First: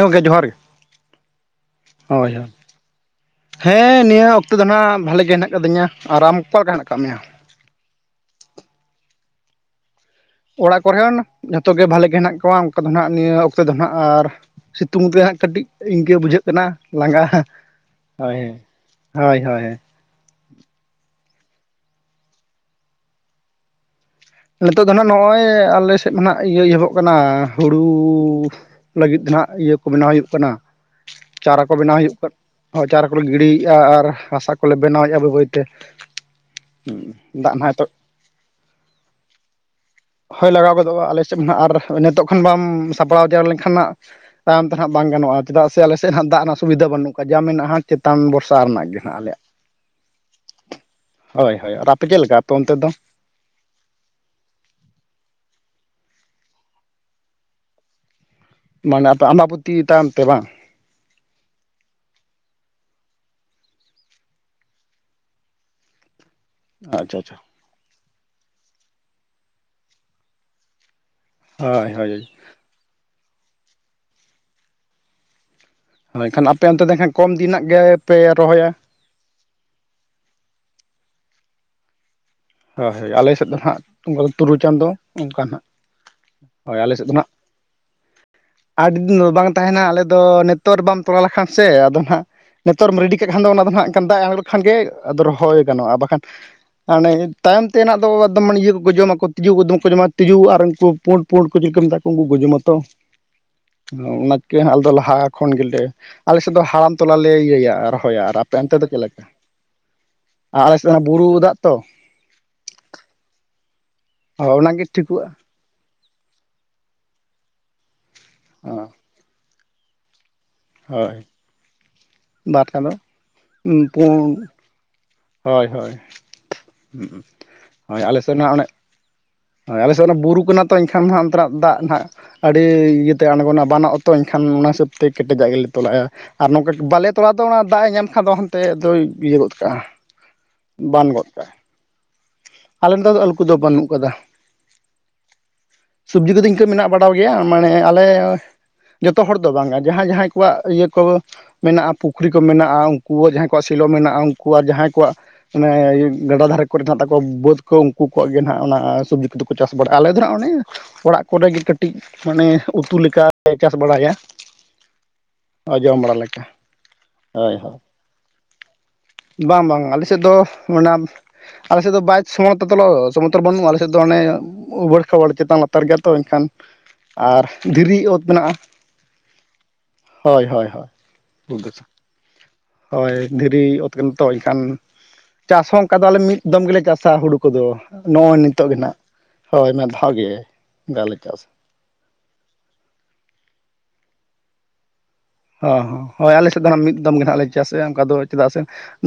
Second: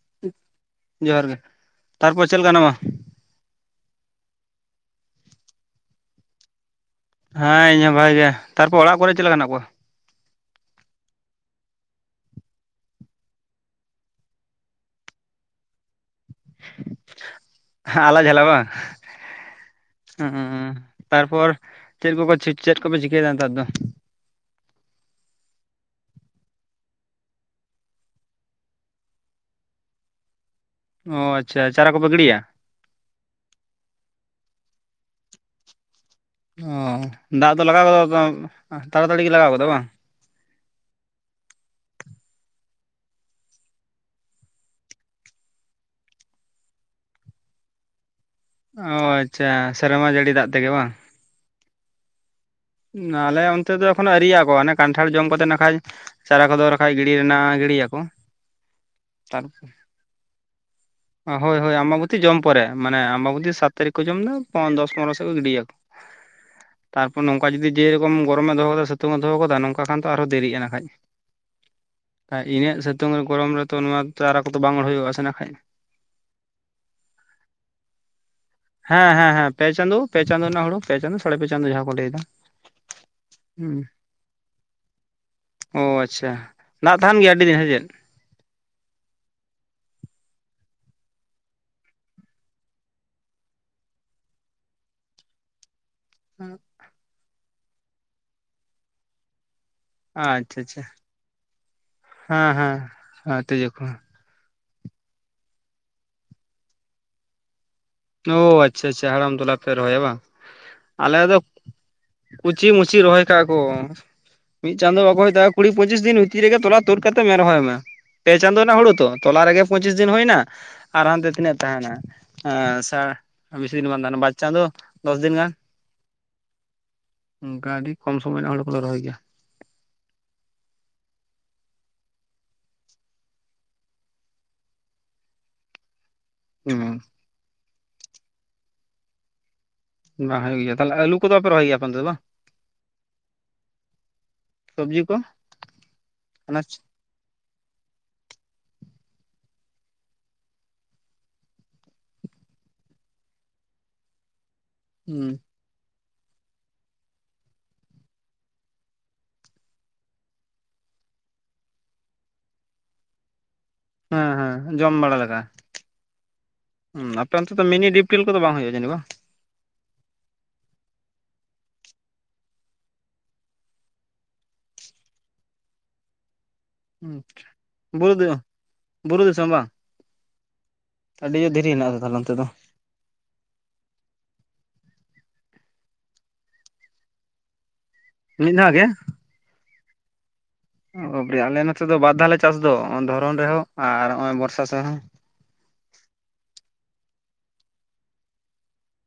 ᱜᱚᱝᱠᱮ ᱡᱚᱦᱟᱨ ᱜᱮ ᱡᱚᱦᱟᱨ ᱜᱮ, ᱛᱟᱨᱯᱚᱨ ᱦᱳᱭ ᱪᱮᱫ ᱦᱳᱭ ᱞᱮᱠᱟ ᱦᱮᱱᱟᱢᱟ? ᱦᱮᱸ ᱱᱤᱭᱟᱹ ᱚᱠᱛᱚ ᱫᱚ ᱱᱟᱜ ᱵᱷᱟᱞᱮ ᱜᱮ ᱦᱮᱱᱟᱜ ᱟᱠᱟᱫᱤᱧᱟ ᱟᱨ ᱟᱢ ᱚᱠᱟ ᱞᱮᱠᱟ ᱦᱮᱱᱟᱜ ᱠᱟᱫ ᱢᱮᱭᱟ? ᱦᱮᱸ ᱤᱧ ᱦᱚᱸ ᱵᱷᱟᱜᱮ ᱜᱮ, ᱛᱟᱨᱯᱚᱨ ᱚᱲᱟᱜ ᱠᱚᱨᱮ ᱪᱮᱫ ᱞᱮᱠᱟ ᱦᱮᱱᱟᱜ ᱠᱚᱣᱟ? ᱚᱲᱟᱜ ᱠᱚᱨᱮᱱ ᱡᱷᱚᱛᱚ ᱜᱮ ᱵᱷᱟᱞᱮ ᱜᱮ ᱦᱮᱱᱟᱜ ᱠᱚᱣᱟ ᱚᱱᱠᱟ ᱫᱚ ᱱᱟᱜ ᱱᱤᱭᱟᱹ ᱚᱠᱛᱚ ᱫᱚ ᱱᱟᱜ ᱟᱨ ᱥᱤᱛᱩᱝ ᱛᱮ ᱦᱟᱸᱜ ᱠᱟᱹᱴᱤᱡ ᱤᱱᱠᱟᱹ ᱵᱩᱡᱷᱟᱹᱜ ᱠᱟᱱᱟ ᱞᱟᱸᱜᱟ ᱦᱳᱭ, ᱦᱳᱭ ᱦᱳᱭ ᱦᱳᱭ᱾ ᱦᱩᱸᱻ ᱛᱟᱨᱯᱚᱨ ᱪᱮᱫ ᱠᱚ ᱠᱚ, ᱪᱮᱫ ᱠᱚᱯᱮ ᱪᱤᱠᱟᱹᱭᱫᱟ ᱱᱮᱛᱟᱨ ᱫᱚ? ᱱᱤᱛᱚᱜ ᱫᱚ ᱱᱟᱜ ᱱᱚᱜ-ᱚᱭ ᱟᱞᱮ ᱥᱮᱫ ᱢᱟ ᱱᱟᱜ ᱤᱭᱟᱹ ᱮᱦᱚᱵᱚᱜ ᱠᱟᱱᱟ ᱦᱩᱲᱩ ᱞᱟᱹᱜᱤᱫ ᱫᱷᱚᱱᱟᱜ ᱤᱭᱟᱹ ᱠᱚ ᱵᱮᱱᱟᱣ ᱦᱩᱭᱩᱜ ᱠᱟᱱᱟ, ᱚ ᱟᱪᱪᱷᱟ ᱪᱟᱨᱟ ᱠᱚ ᱵᱮᱱᱟᱣ ᱠᱚᱯᱮ ᱦᱩᱭᱩᱜ ᱠᱟᱱ ᱜᱤᱰᱤᱭᱟ? ᱪᱟᱨᱟ ᱠᱚᱞᱮ ᱜᱤᱰᱤᱭᱮᱜ-ᱟ, ᱟᱨ ᱦᱟᱥᱟ ᱠᱚᱞᱮ ᱵᱮᱱᱟᱣᱮᱜ-ᱟ ᱵᱟᱹᱭ ᱵᱟᱹᱭᱛᱮ ᱾ ᱚᱻ ᱫᱟᱜ ᱫᱚ ᱞᱟᱜᱟᱣ ᱜᱚᱫᱚᱜ ᱥᱮ ᱵᱟᱜ ᱛᱟᱲᱟᱛᱟᱲᱤ ᱜᱮ ᱞᱟᱜᱟᱣ ᱜᱚᱫᱚᱜ ᱵᱟᱝ ᱾ ᱦᱚᱭ ᱞᱟᱜᱟᱣ ᱜᱚᱫᱚᱜ-ᱟ ᱟᱞᱮ ᱥᱮᱫ ᱱᱟᱜ ᱟᱨ ᱱᱮᱛᱚᱜ ᱠᱷᱚᱱ ᱵᱟᱢ ᱥᱟᱯᱲᱟᱣ ᱡᱟᱣᱟᱨ ᱞᱮᱱᱠᱷᱟᱱ ᱦᱟᱸᱜ ᱾ ᱛᱟᱭᱚᱢ ᱛᱮᱦᱟᱸᱜ ᱵᱟᱝ ᱜᱟᱱᱚᱜ-ᱟ, ᱪᱮᱫᱟᱜ ᱥᱮ ᱟᱞᱮ ᱥᱮᱫ ᱦᱟᱸᱜ ᱫᱟᱜ ᱨᱮᱱᱟᱜ ᱥᱩᱵᱤᱫᱷᱟ ᱵᱟᱹᱱᱩᱜᱼᱠᱟ, ᱡᱟ ᱢᱮᱱᱟᱜ-ᱟ ᱦᱟᱸᱜ ᱪᱮᱛᱟᱱ ᱵᱚᱨᱥᱼᱼ ᱚ ᱟᱪᱪᱷᱟ, ᱥᱮᱨᱢᱟ ᱡᱟᱹᱲᱤ ᱫᱟᱜ ᱛᱮᱜᱮ ᱵᱟᱝ ᱾ ᱦᱚᱭ ᱦᱚᱭ ᱚᱱᱟ ᱟᱯᱮ ᱪᱮᱫ ᱞᱮᱠᱟ ᱟᱯᱮ ᱚᱱᱛᱮ ᱫᱚ? ᱟᱞᱮ ᱚᱱᱛᱮ ᱫᱚ ᱮᱠᱷᱚᱱᱳ ᱟ. ᱭᱨᱤᱭᱟᱜ ᱟᱠᱚ, ᱚᱱᱮ ᱠᱟᱱᱴᱷᱟᱲ ᱡᱚᱢ ᱠᱟᱛᱮ ᱱᱟᱜ ᱠᱷᱟᱡ ᱾ ᱪᱟᱨᱟ ᱠᱚᱫᱚ ᱨᱟᱠᱷᱟᱡ ᱜᱤᱲᱤ ᱨᱮᱱᱟᱜ ᱜᱤᱲᱤᱭᱟᱠᱚ ᱾ ᱢᱟᱱᱮ ᱟᱯᱮ ᱟᱢᱵᱟᱵᱩᱛᱤ ᱛᱟᱭᱚᱢ ᱛᱮ ᱵᱟᱝ? ᱦᱳᱭ ᱦᱳᱭ ᱟᱢᱵᱟᱵᱩᱛᱤ ᱡᱚᱢ ᱯᱚᱨᱮ, ᱢᱟᱱᱮ ᱟᱢᱵᱟᱵᱩᱛᱤ ᱥᱟᱛ ᱛᱟᱹᱨᱤᱠ ᱠᱚ ᱡᱚᱢ ᱫᱟ ᱯᱚᱸ ᱫᱚᱥ ᱯᱚᱱᱨᱚ ᱥᱮᱫ ᱠᱚ ᱜᱤᱰᱤᱭᱟ ᱾ [unintelligible] ᱟᱪᱪᱷᱟ ᱛᱟᱨᱯᱚᱨ ᱟᱪᱪᱷᱟ ᱱᱚᱝᱠᱟ ᱡᱩᱫᱤ ᱡᱮᱨᱚᱠᱚᱢ ᱜᱚᱨᱚᱢᱮ ᱫᱚᱦᱚ ᱠᱟᱫᱟ ᱥᱤᱛᱩᱝ ᱮ ᱫᱚᱦᱚ ᱠᱟᱫᱟ ᱱᱚᱝᱠᱟ ᱠᱷᱟᱱ ᱛᱚ ᱟᱨᱦᱚᱸ ᱫᱮᱨᱤᱜ-ᱟ ᱱᱟᱦᱟᱡ ᱾ ᱦᱚᱭ ᱦᱚᱭ ᱾ ᱟᱨ ᱤᱱᱟᱹᱜ ᱥᱤᱛᱩᱝ ᱟᱨ ᱜᱚᱨᱚᱢ ᱨᱮᱛᱚ ᱱᱚᱣᱟ ᱛᱚ ᱪᱟᱨᱟ ᱠᱚᱛᱚ ᱵᱟᱝ ᱚᱲ ᱦᱩᱭᱩᱜ-ᱟ ᱥᱮ ᱱᱟᱜ ᱠᱷᱟᱡ ᱾ ᱦᱚᱭ ᱮᱱᱠᱷᱟᱱ ᱟᱯᱮ ᱚᱱᱛᱮ ᱫᱚ ᱦᱟᱸᱜ ᱠᱚᱢ ᱫᱤᱱᱟᱜ ᱜᱮᱯᱮ ᱨᱚᱦᱚᱭᱟ? ᱦᱮᱸ ᱦᱮᱸ ᱦᱮᱸ ᱯᱮ ᱪᱟᱸᱫᱳ, ᱯᱮ ᱪᱟᱸᱫᱳ ᱱᱟᱜ ᱦᱩᱲᱩ ᱯᱮ ᱪᱟᱸᱫᱳ ᱥᱟᱲᱮ ᱯᱮ ᱪᱟᱸᱫᱳ ᱡᱟᱦᱟ ᱠᱚ ᱞᱟᱹᱭ ᱫᱟ ᱾ ᱦᱚᱭ ᱦᱚᱭ, ᱟᱞᱮ ᱥᱮᱫ ᱫᱚ ᱦᱟᱸᱜ ᱚᱱᱠᱟ ᱫᱚ ᱛᱩᱨᱩᱭ ᱪᱟᱸᱫᱚ ᱚᱱᱠᱟ ᱦᱟᱸᱜ ᱾ ᱚ ᱟᱪᱪᱷᱟ ᱾ ᱱᱟᱜ ᱛᱟᱸᱦᱮᱱ ᱜᱮᱭᱟ ᱟᱹᱰᱤ ᱫᱤᱱ ᱥᱮ ᱪᱮᱫ? ᱟᱹᱰᱤ ᱫᱤᱱ ᱫᱚ ᱵᱟᱝ ᱛᱟᱸᱦᱮᱱᱟ ᱟᱞᱮ ᱫᱚ ᱱᱮᱛᱚᱜ ᱨᱮ ᱵᱟᱢ ᱛᱚᱞᱟ ᱞᱮᱠᱷᱟᱱ ᱥᱮ ᱟᱫᱚ ᱱᱟᱜᱼᱼ ᱱᱮᱛᱟᱨ ᱨᱮᱢ ᱨᱮᱰᱤ ᱠᱟᱜ ᱠᱷᱟᱱ ᱫᱚ ᱚᱱᱟ ᱫᱚ ᱦᱟᱸᱜ ᱠᱷᱟᱱ ᱫᱟᱜ ᱟᱸᱬᱜᱚ ᱞᱮᱠᱷᱟᱱ ᱜᱮ ᱟᱫᱚ ᱨᱚᱦᱚᱭ ᱜᱟᱱᱚᱜᱼᱟ, ᱵᱟᱠᱷᱟᱱᱼᱼ ᱦᱮᱸ ᱾ ᱦᱟᱱᱮ ᱛᱟᱭᱚᱢ ᱛᱮᱱᱟᱜ ᱫᱚ ᱮᱠᱫᱚᱢ ᱤᱭᱟᱹ ᱠᱚᱠᱚ ᱡᱚᱢᱟᱠᱚ ᱾ ᱛᱤᱡᱩ ᱠᱚ ᱫᱚᱢᱮ ᱠᱚ ᱡᱚᱢᱟ ᱟᱪᱪᱷᱟ ᱛᱤᱡᱩ ᱟᱨ ᱟᱪᱪᱷᱟ ᱩᱱᱠᱩ ᱯᱩᱸᱲ ᱯᱩᱸᱲ ᱠᱚ ᱪᱤᱞᱤ ᱠᱚ ᱢᱮᱛᱟ ᱠᱚ ᱩᱝᱠᱩ ᱠᱚ ᱦᱮᱸ ᱦᱮᱸ ᱡᱚᱢᱟᱛᱚ ᱾ ᱦᱮᱸ ᱛᱤᱡᱩ ᱠᱚᱼᱼ ᱠᱮ ᱟᱞᱮ ᱫᱚ ᱞᱟᱦᱟ ᱠᱷᱚᱱ ᱜᱮᱞᱮ ᱟᱞᱮ ᱥᱮᱫ ᱫᱚ ᱦᱟᱲᱟᱢ ᱛᱚᱞᱟ ᱞᱮ ᱤᱭᱟᱹᱭᱟ ᱨᱚᱼᱼ ᱦᱚᱭᱟ, ᱟᱨ ᱚ ᱟᱯᱮ ᱚᱱᱛᱮ ᱟᱪᱪᱷᱟ ᱫᱚ ᱪᱮᱫ ᱟᱪᱪᱷᱟ ᱞᱮᱠᱟ? ᱦᱟᱲᱟᱢ ᱛᱚᱞᱟ ᱯᱮ ᱨᱚᱦᱚᱭᱟ ᱵᱟᱝ ᱟᱨ ᱟᱞᱮ ᱥᱮᱫ ᱦᱚᱸ ᱵᱩᱨᱩ ᱫᱟᱜ ᱛᱚ ᱾ ᱠᱩᱪᱤ ᱢᱩᱪᱤ ᱨᱚᱦᱚᱭ ᱠᱟᱜᱼᱟ ᱠᱚ, ᱦᱳᱭ ᱢᱤᱫ ᱚᱱᱟᱜᱮ ᱪᱟᱸᱫᱚ ᱵᱟᱠᱚ ᱦᱩᱭ ᱴᱷᱤᱠᱚᱜᱼᱟ ᱛᱟᱠᱼᱼ ᱠᱩᱲᱤ ᱯᱚᱸᱪᱤᱥ ᱫᱤᱱ ᱵᱷᱤᱛᱤᱨ ᱨᱮᱜᱮ ᱛᱚᱞᱟ ᱛᱩᱫ ᱠᱟᱛᱮᱫ ᱨᱚᱦᱚᱭ ᱢᱮ, ᱯᱮ ᱪᱟᱸᱫᱳ ᱨᱮᱱᱟᱜ ᱦᱳᱲᱩ ᱛᱟ ᱛᱚᱞᱟ ᱨᱮᱜᱮ ᱯᱚᱸᱪᱤᱥ ᱫᱤᱱ ᱦᱩᱭᱮᱱᱟ ᱾ ᱟᱨ ᱦᱳᱭ ᱦᱟᱱᱛᱮ ᱛᱤᱱᱟᱹᱜ ᱛᱟᱦᱮᱱᱟ, ᱵᱟᱨ ᱮᱸ ᱪᱟᱸᱫᱚ ᱥᱟ ᱵᱤᱥᱤ ᱫᱤᱱ ᱵᱟᱝ ᱯᱩᱱ ᱛᱟᱦᱮᱱᱟ ᱵᱟᱨ ᱪᱟᱸᱫᱚᱼᱼ ᱫᱚᱥ ᱫᱤᱱ ᱜᱟᱱ, ᱦᱳᱭ ᱦᱳᱭ ᱚᱱᱠᱟ ᱜᱮ ᱦᱳᱭ ᱠᱚᱢ ᱟᱞᱮ ᱥᱮᱫ ᱥᱚᱢᱚᱭ ᱦᱟᱸᱜ ᱨᱮᱱᱟᱜ ᱚᱱᱮ ᱦᱩᱲᱩ ᱠᱚᱫᱚ ᱨᱚᱦᱚᱭ ᱜᱮᱭᱟ ᱾ ᱦᱳᱭ ᱟᱞᱮ ᱥᱮᱫ ᱫᱚ ᱵᱩᱨᱩ ᱠᱟᱱᱟ ᱛᱚ, ᱮᱱᱠᱷᱟᱱ ᱦᱟᱸᱜ ᱚᱱᱛᱮᱱᱟᱜ ᱫᱟᱜ ᱱᱟᱸᱜᱼᱼ ᱟᱹᱰᱤ ᱤᱭᱟᱹᱛᱮ ᱟᱸᱬᱜᱚᱱᱟ ᱵᱟᱱᱚᱜᱼᱟ ᱛᱚ, ᱮᱱᱠᱷᱟᱱ ᱚᱱᱟ ᱦᱤᱥᱟᱹᱵᱽ ᱛᱮ ᱠᱮᱴᱮᱡᱟᱜ ᱜᱮᱞᱮ ᱛᱚᱞᱟᱭᱟ ᱾ ᱟᱨ ᱱᱚᱝᱠᱟ ᱦᱩᱸ ᱵᱟᱞᱮ ᱛᱚᱲᱟ ᱫᱚ ᱚᱱᱟ ᱫᱟᱜ ᱮ ᱧᱟᱢ ᱠᱷᱟᱱ ᱫᱚ ᱚᱦᱚᱢ ᱛᱮᱜᱮᱭ ᱫᱚᱭ ᱤᱭᱟᱹ ᱜᱚᱫ ᱠᱟᱜᱼᱟ ᱾ ᱵᱟᱝ ᱦᱩᱭᱩᱜ ᱜᱮᱭᱟ, ᱛᱟᱞᱦᱮ ᱟᱞᱩ ᱠᱚᱫᱚ ᱵᱟᱯᱮ ᱨᱚᱦᱚᱭ ᱜᱮᱭᱟ ᱟᱯᱮ ᱚᱱᱛᱮ ᱫᱚ? ᱟᱞᱮ ᱱᱚᱛᱟ ᱫᱚ ᱟᱞᱩ ᱠᱚᱫᱚ ᱵᱟᱹᱱᱩᱜ ᱠᱟᱫᱟ, ᱥᱚᱵᱽᱡᱤ ᱠᱚ ᱥᱚᱵᱽᱡᱤ ᱠᱚᱫᱚ ᱤᱱᱠᱟᱹ ᱟᱱᱟᱡᱽ ᱢᱮᱱᱟᱜᱼᱟ ᱾ ᱵᱟᱲᱟᱣ ᱜᱮᱭᱟ ᱢᱟᱱᱮ ᱟᱞᱮ, ᱡᱚᱛᱚ ᱦᱚᱲ ᱫᱚ ᱵᱟᱝᱟ ᱡᱟᱦᱟᱸᱭ ᱡᱟᱦᱟᱸᱭ ᱠᱚᱣᱟᱜ ᱤᱭᱟᱹ ᱠᱚᱼᱼ ᱢᱮᱱᱟᱜᱼᱟ ᱯᱩᱠᱷᱨᱤ ᱠᱚ ᱢᱮᱱᱟᱜᱼᱟ, ᱩᱝᱠᱩ ᱡᱟᱦᱟᱸᱭ ᱠᱚᱣᱟᱜ ᱥᱮᱞᱚ ᱢᱮᱱᱟᱜᱼᱟ ᱩᱝᱠᱩ ᱟᱨ ᱡᱟᱦᱟᱸᱭᱼᱼ ᱠᱚᱣᱟᱜ, ᱦᱩᱸ ᱢᱟᱱᱮ ᱤᱭᱟᱹ ᱜᱟᱰᱟ ᱫᱷᱟᱨᱮᱼᱼ ᱠᱚᱨᱮ ᱫᱚ ᱦᱟᱜ ᱫᱟᱜᱚᱜ ᱵᱟᱹᱫᱽ ᱠᱚ ᱩᱱᱠᱩ ᱠᱚᱣᱟᱜ ᱤᱭᱟᱹ ᱱᱟᱜ ᱚᱱᱟ ᱥᱚᱵᱽᱡᱤ ᱠᱚᱫᱚ ᱠᱚ ᱪᱟᱥ ᱵᱟᱲᱟᱜᱼᱟ, ᱟᱞᱮ ᱫᱚ ᱱᱟᱜ ᱚᱱᱮᱼᱼ ᱚᱲᱟᱜ ᱠᱚᱨᱮᱜᱮ ᱠᱟᱹᱴᱤᱡ, ᱢᱟᱱᱮ ᱩᱛᱩ ᱞᱮᱠᱟᱼᱼ ᱞᱮ ᱪᱟᱥ ᱵᱟᱲᱟᱭᱟ, ᱦᱮᱸ ᱦᱮᱸ ᱚ ᱡᱚᱢ ᱵᱟᱲᱟ ᱞᱮᱠᱟ ᱾ ᱩᱸ ᱟᱯᱮ ᱚᱱᱛᱮ ᱫᱚ ᱢᱤᱱᱤ ᱰᱤᱯᱴᱤᱞ ᱠᱚᱫᱚ ᱵᱟᱝ ᱦᱩᱭᱩᱜᱼᱟ ᱡᱟᱹᱱᱤ ᱵᱟᱜ? ᱵᱟᱝ ᱵᱟᱝ ᱟᱞᱮ ᱥᱮᱫ ᱫᱚ ᱚᱱᱟᱼᱼ ᱟᱞᱮ ᱥᱮᱫ ᱫᱚ ᱵᱟᱭ ᱥᱚᱢᱛᱚ ᱛᱚᱞᱚ ᱥᱚᱢᱚᱛᱚᱞ ᱵᱟᱹᱱᱩᱜᱼᱟ, ᱟᱞᱮ ᱥᱮᱫ ᱫᱚ ᱟᱱᱮ ᱩᱵᱟᱹᱲ ᱠᱷᱟᱵᱚᱲ ᱪᱮᱛᱟᱱ ᱞᱟᱛᱟᱨ ᱜᱮᱭᱟ ᱛᱚ ᱮᱱᱠᱷᱟᱱᱼᱼ ᱟᱨ ᱫᱷᱤᱨᱤ ᱵᱩᱨᱩ ᱚᱛ ᱫᱤ ᱢᱮᱱᱟᱜᱼᱟ ᱵᱩᱨᱩ ᱫᱤᱥᱚᱢ ᱵᱟᱝ ᱦᱳᱭ ᱦᱳᱭ ᱦᱳᱭ ᱟᱹᱰᱤ ᱡᱳᱨ ᱫᱷᱤᱨᱤ ᱦᱮᱱᱟᱜ ᱟᱛᱚ ᱛᱟᱦᱚᱞᱮ ᱚᱱᱛᱮ ᱫᱚ ᱫᱷᱤᱨᱤᱛᱚ ᱜᱮᱢ ᱛᱚᱜᱚᱡ ᱠᱷᱟᱱ ᱪᱟᱥ ᱦᱚᱸ ᱚᱝᱠᱟ ᱫᱚ ᱟᱞᱮ ᱢᱤᱫ ᱫᱚᱢ ᱜᱮᱞᱮ ᱪᱟᱥᱟ ᱦᱩᱲᱩ ᱠᱚᱫᱚ ᱱᱚᱜᱼᱚᱭ ᱢᱤᱫ ᱱᱤᱛᱚᱜ ᱫᱷᱟᱣ ᱜᱮ ᱱᱟᱸᱜ ᱦᱳᱭ ᱢᱮ ᱫᱷᱟᱣ ᱜᱮ ᱚᱱᱠᱟ ᱞᱮ ᱪᱟᱥᱟ ᱟᱞᱮ ᱱᱚᱛᱮ ᱫᱚ ᱵᱟᱨᱫᱷᱟᱣ ᱞᱮ ᱪᱟᱥ ᱫᱚ ᱚᱸ ᱫᱷᱚᱨᱚᱱ ᱨᱮᱦᱚᱸ ᱟᱨ ᱦᱚᱜᱼᱚᱭ ᱵᱚᱨᱥᱟ ᱥᱟ ᱦᱚᱸ ᱦᱚᱸ ᱦᱚᱸ ᱦᱳᱭ ᱟᱞᱮ ᱥᱮᱫ ᱫᱚ ᱚᱱᱟ ᱢᱤᱫ ᱫᱚᱢ ᱜᱮ ᱱᱟᱸᱜ ᱞᱮ ᱪᱟᱥᱮᱫᱼᱟ ᱚᱱᱠᱟ ᱫᱚ ᱪᱮᱫᱟᱜ ᱥᱮᱼᱼ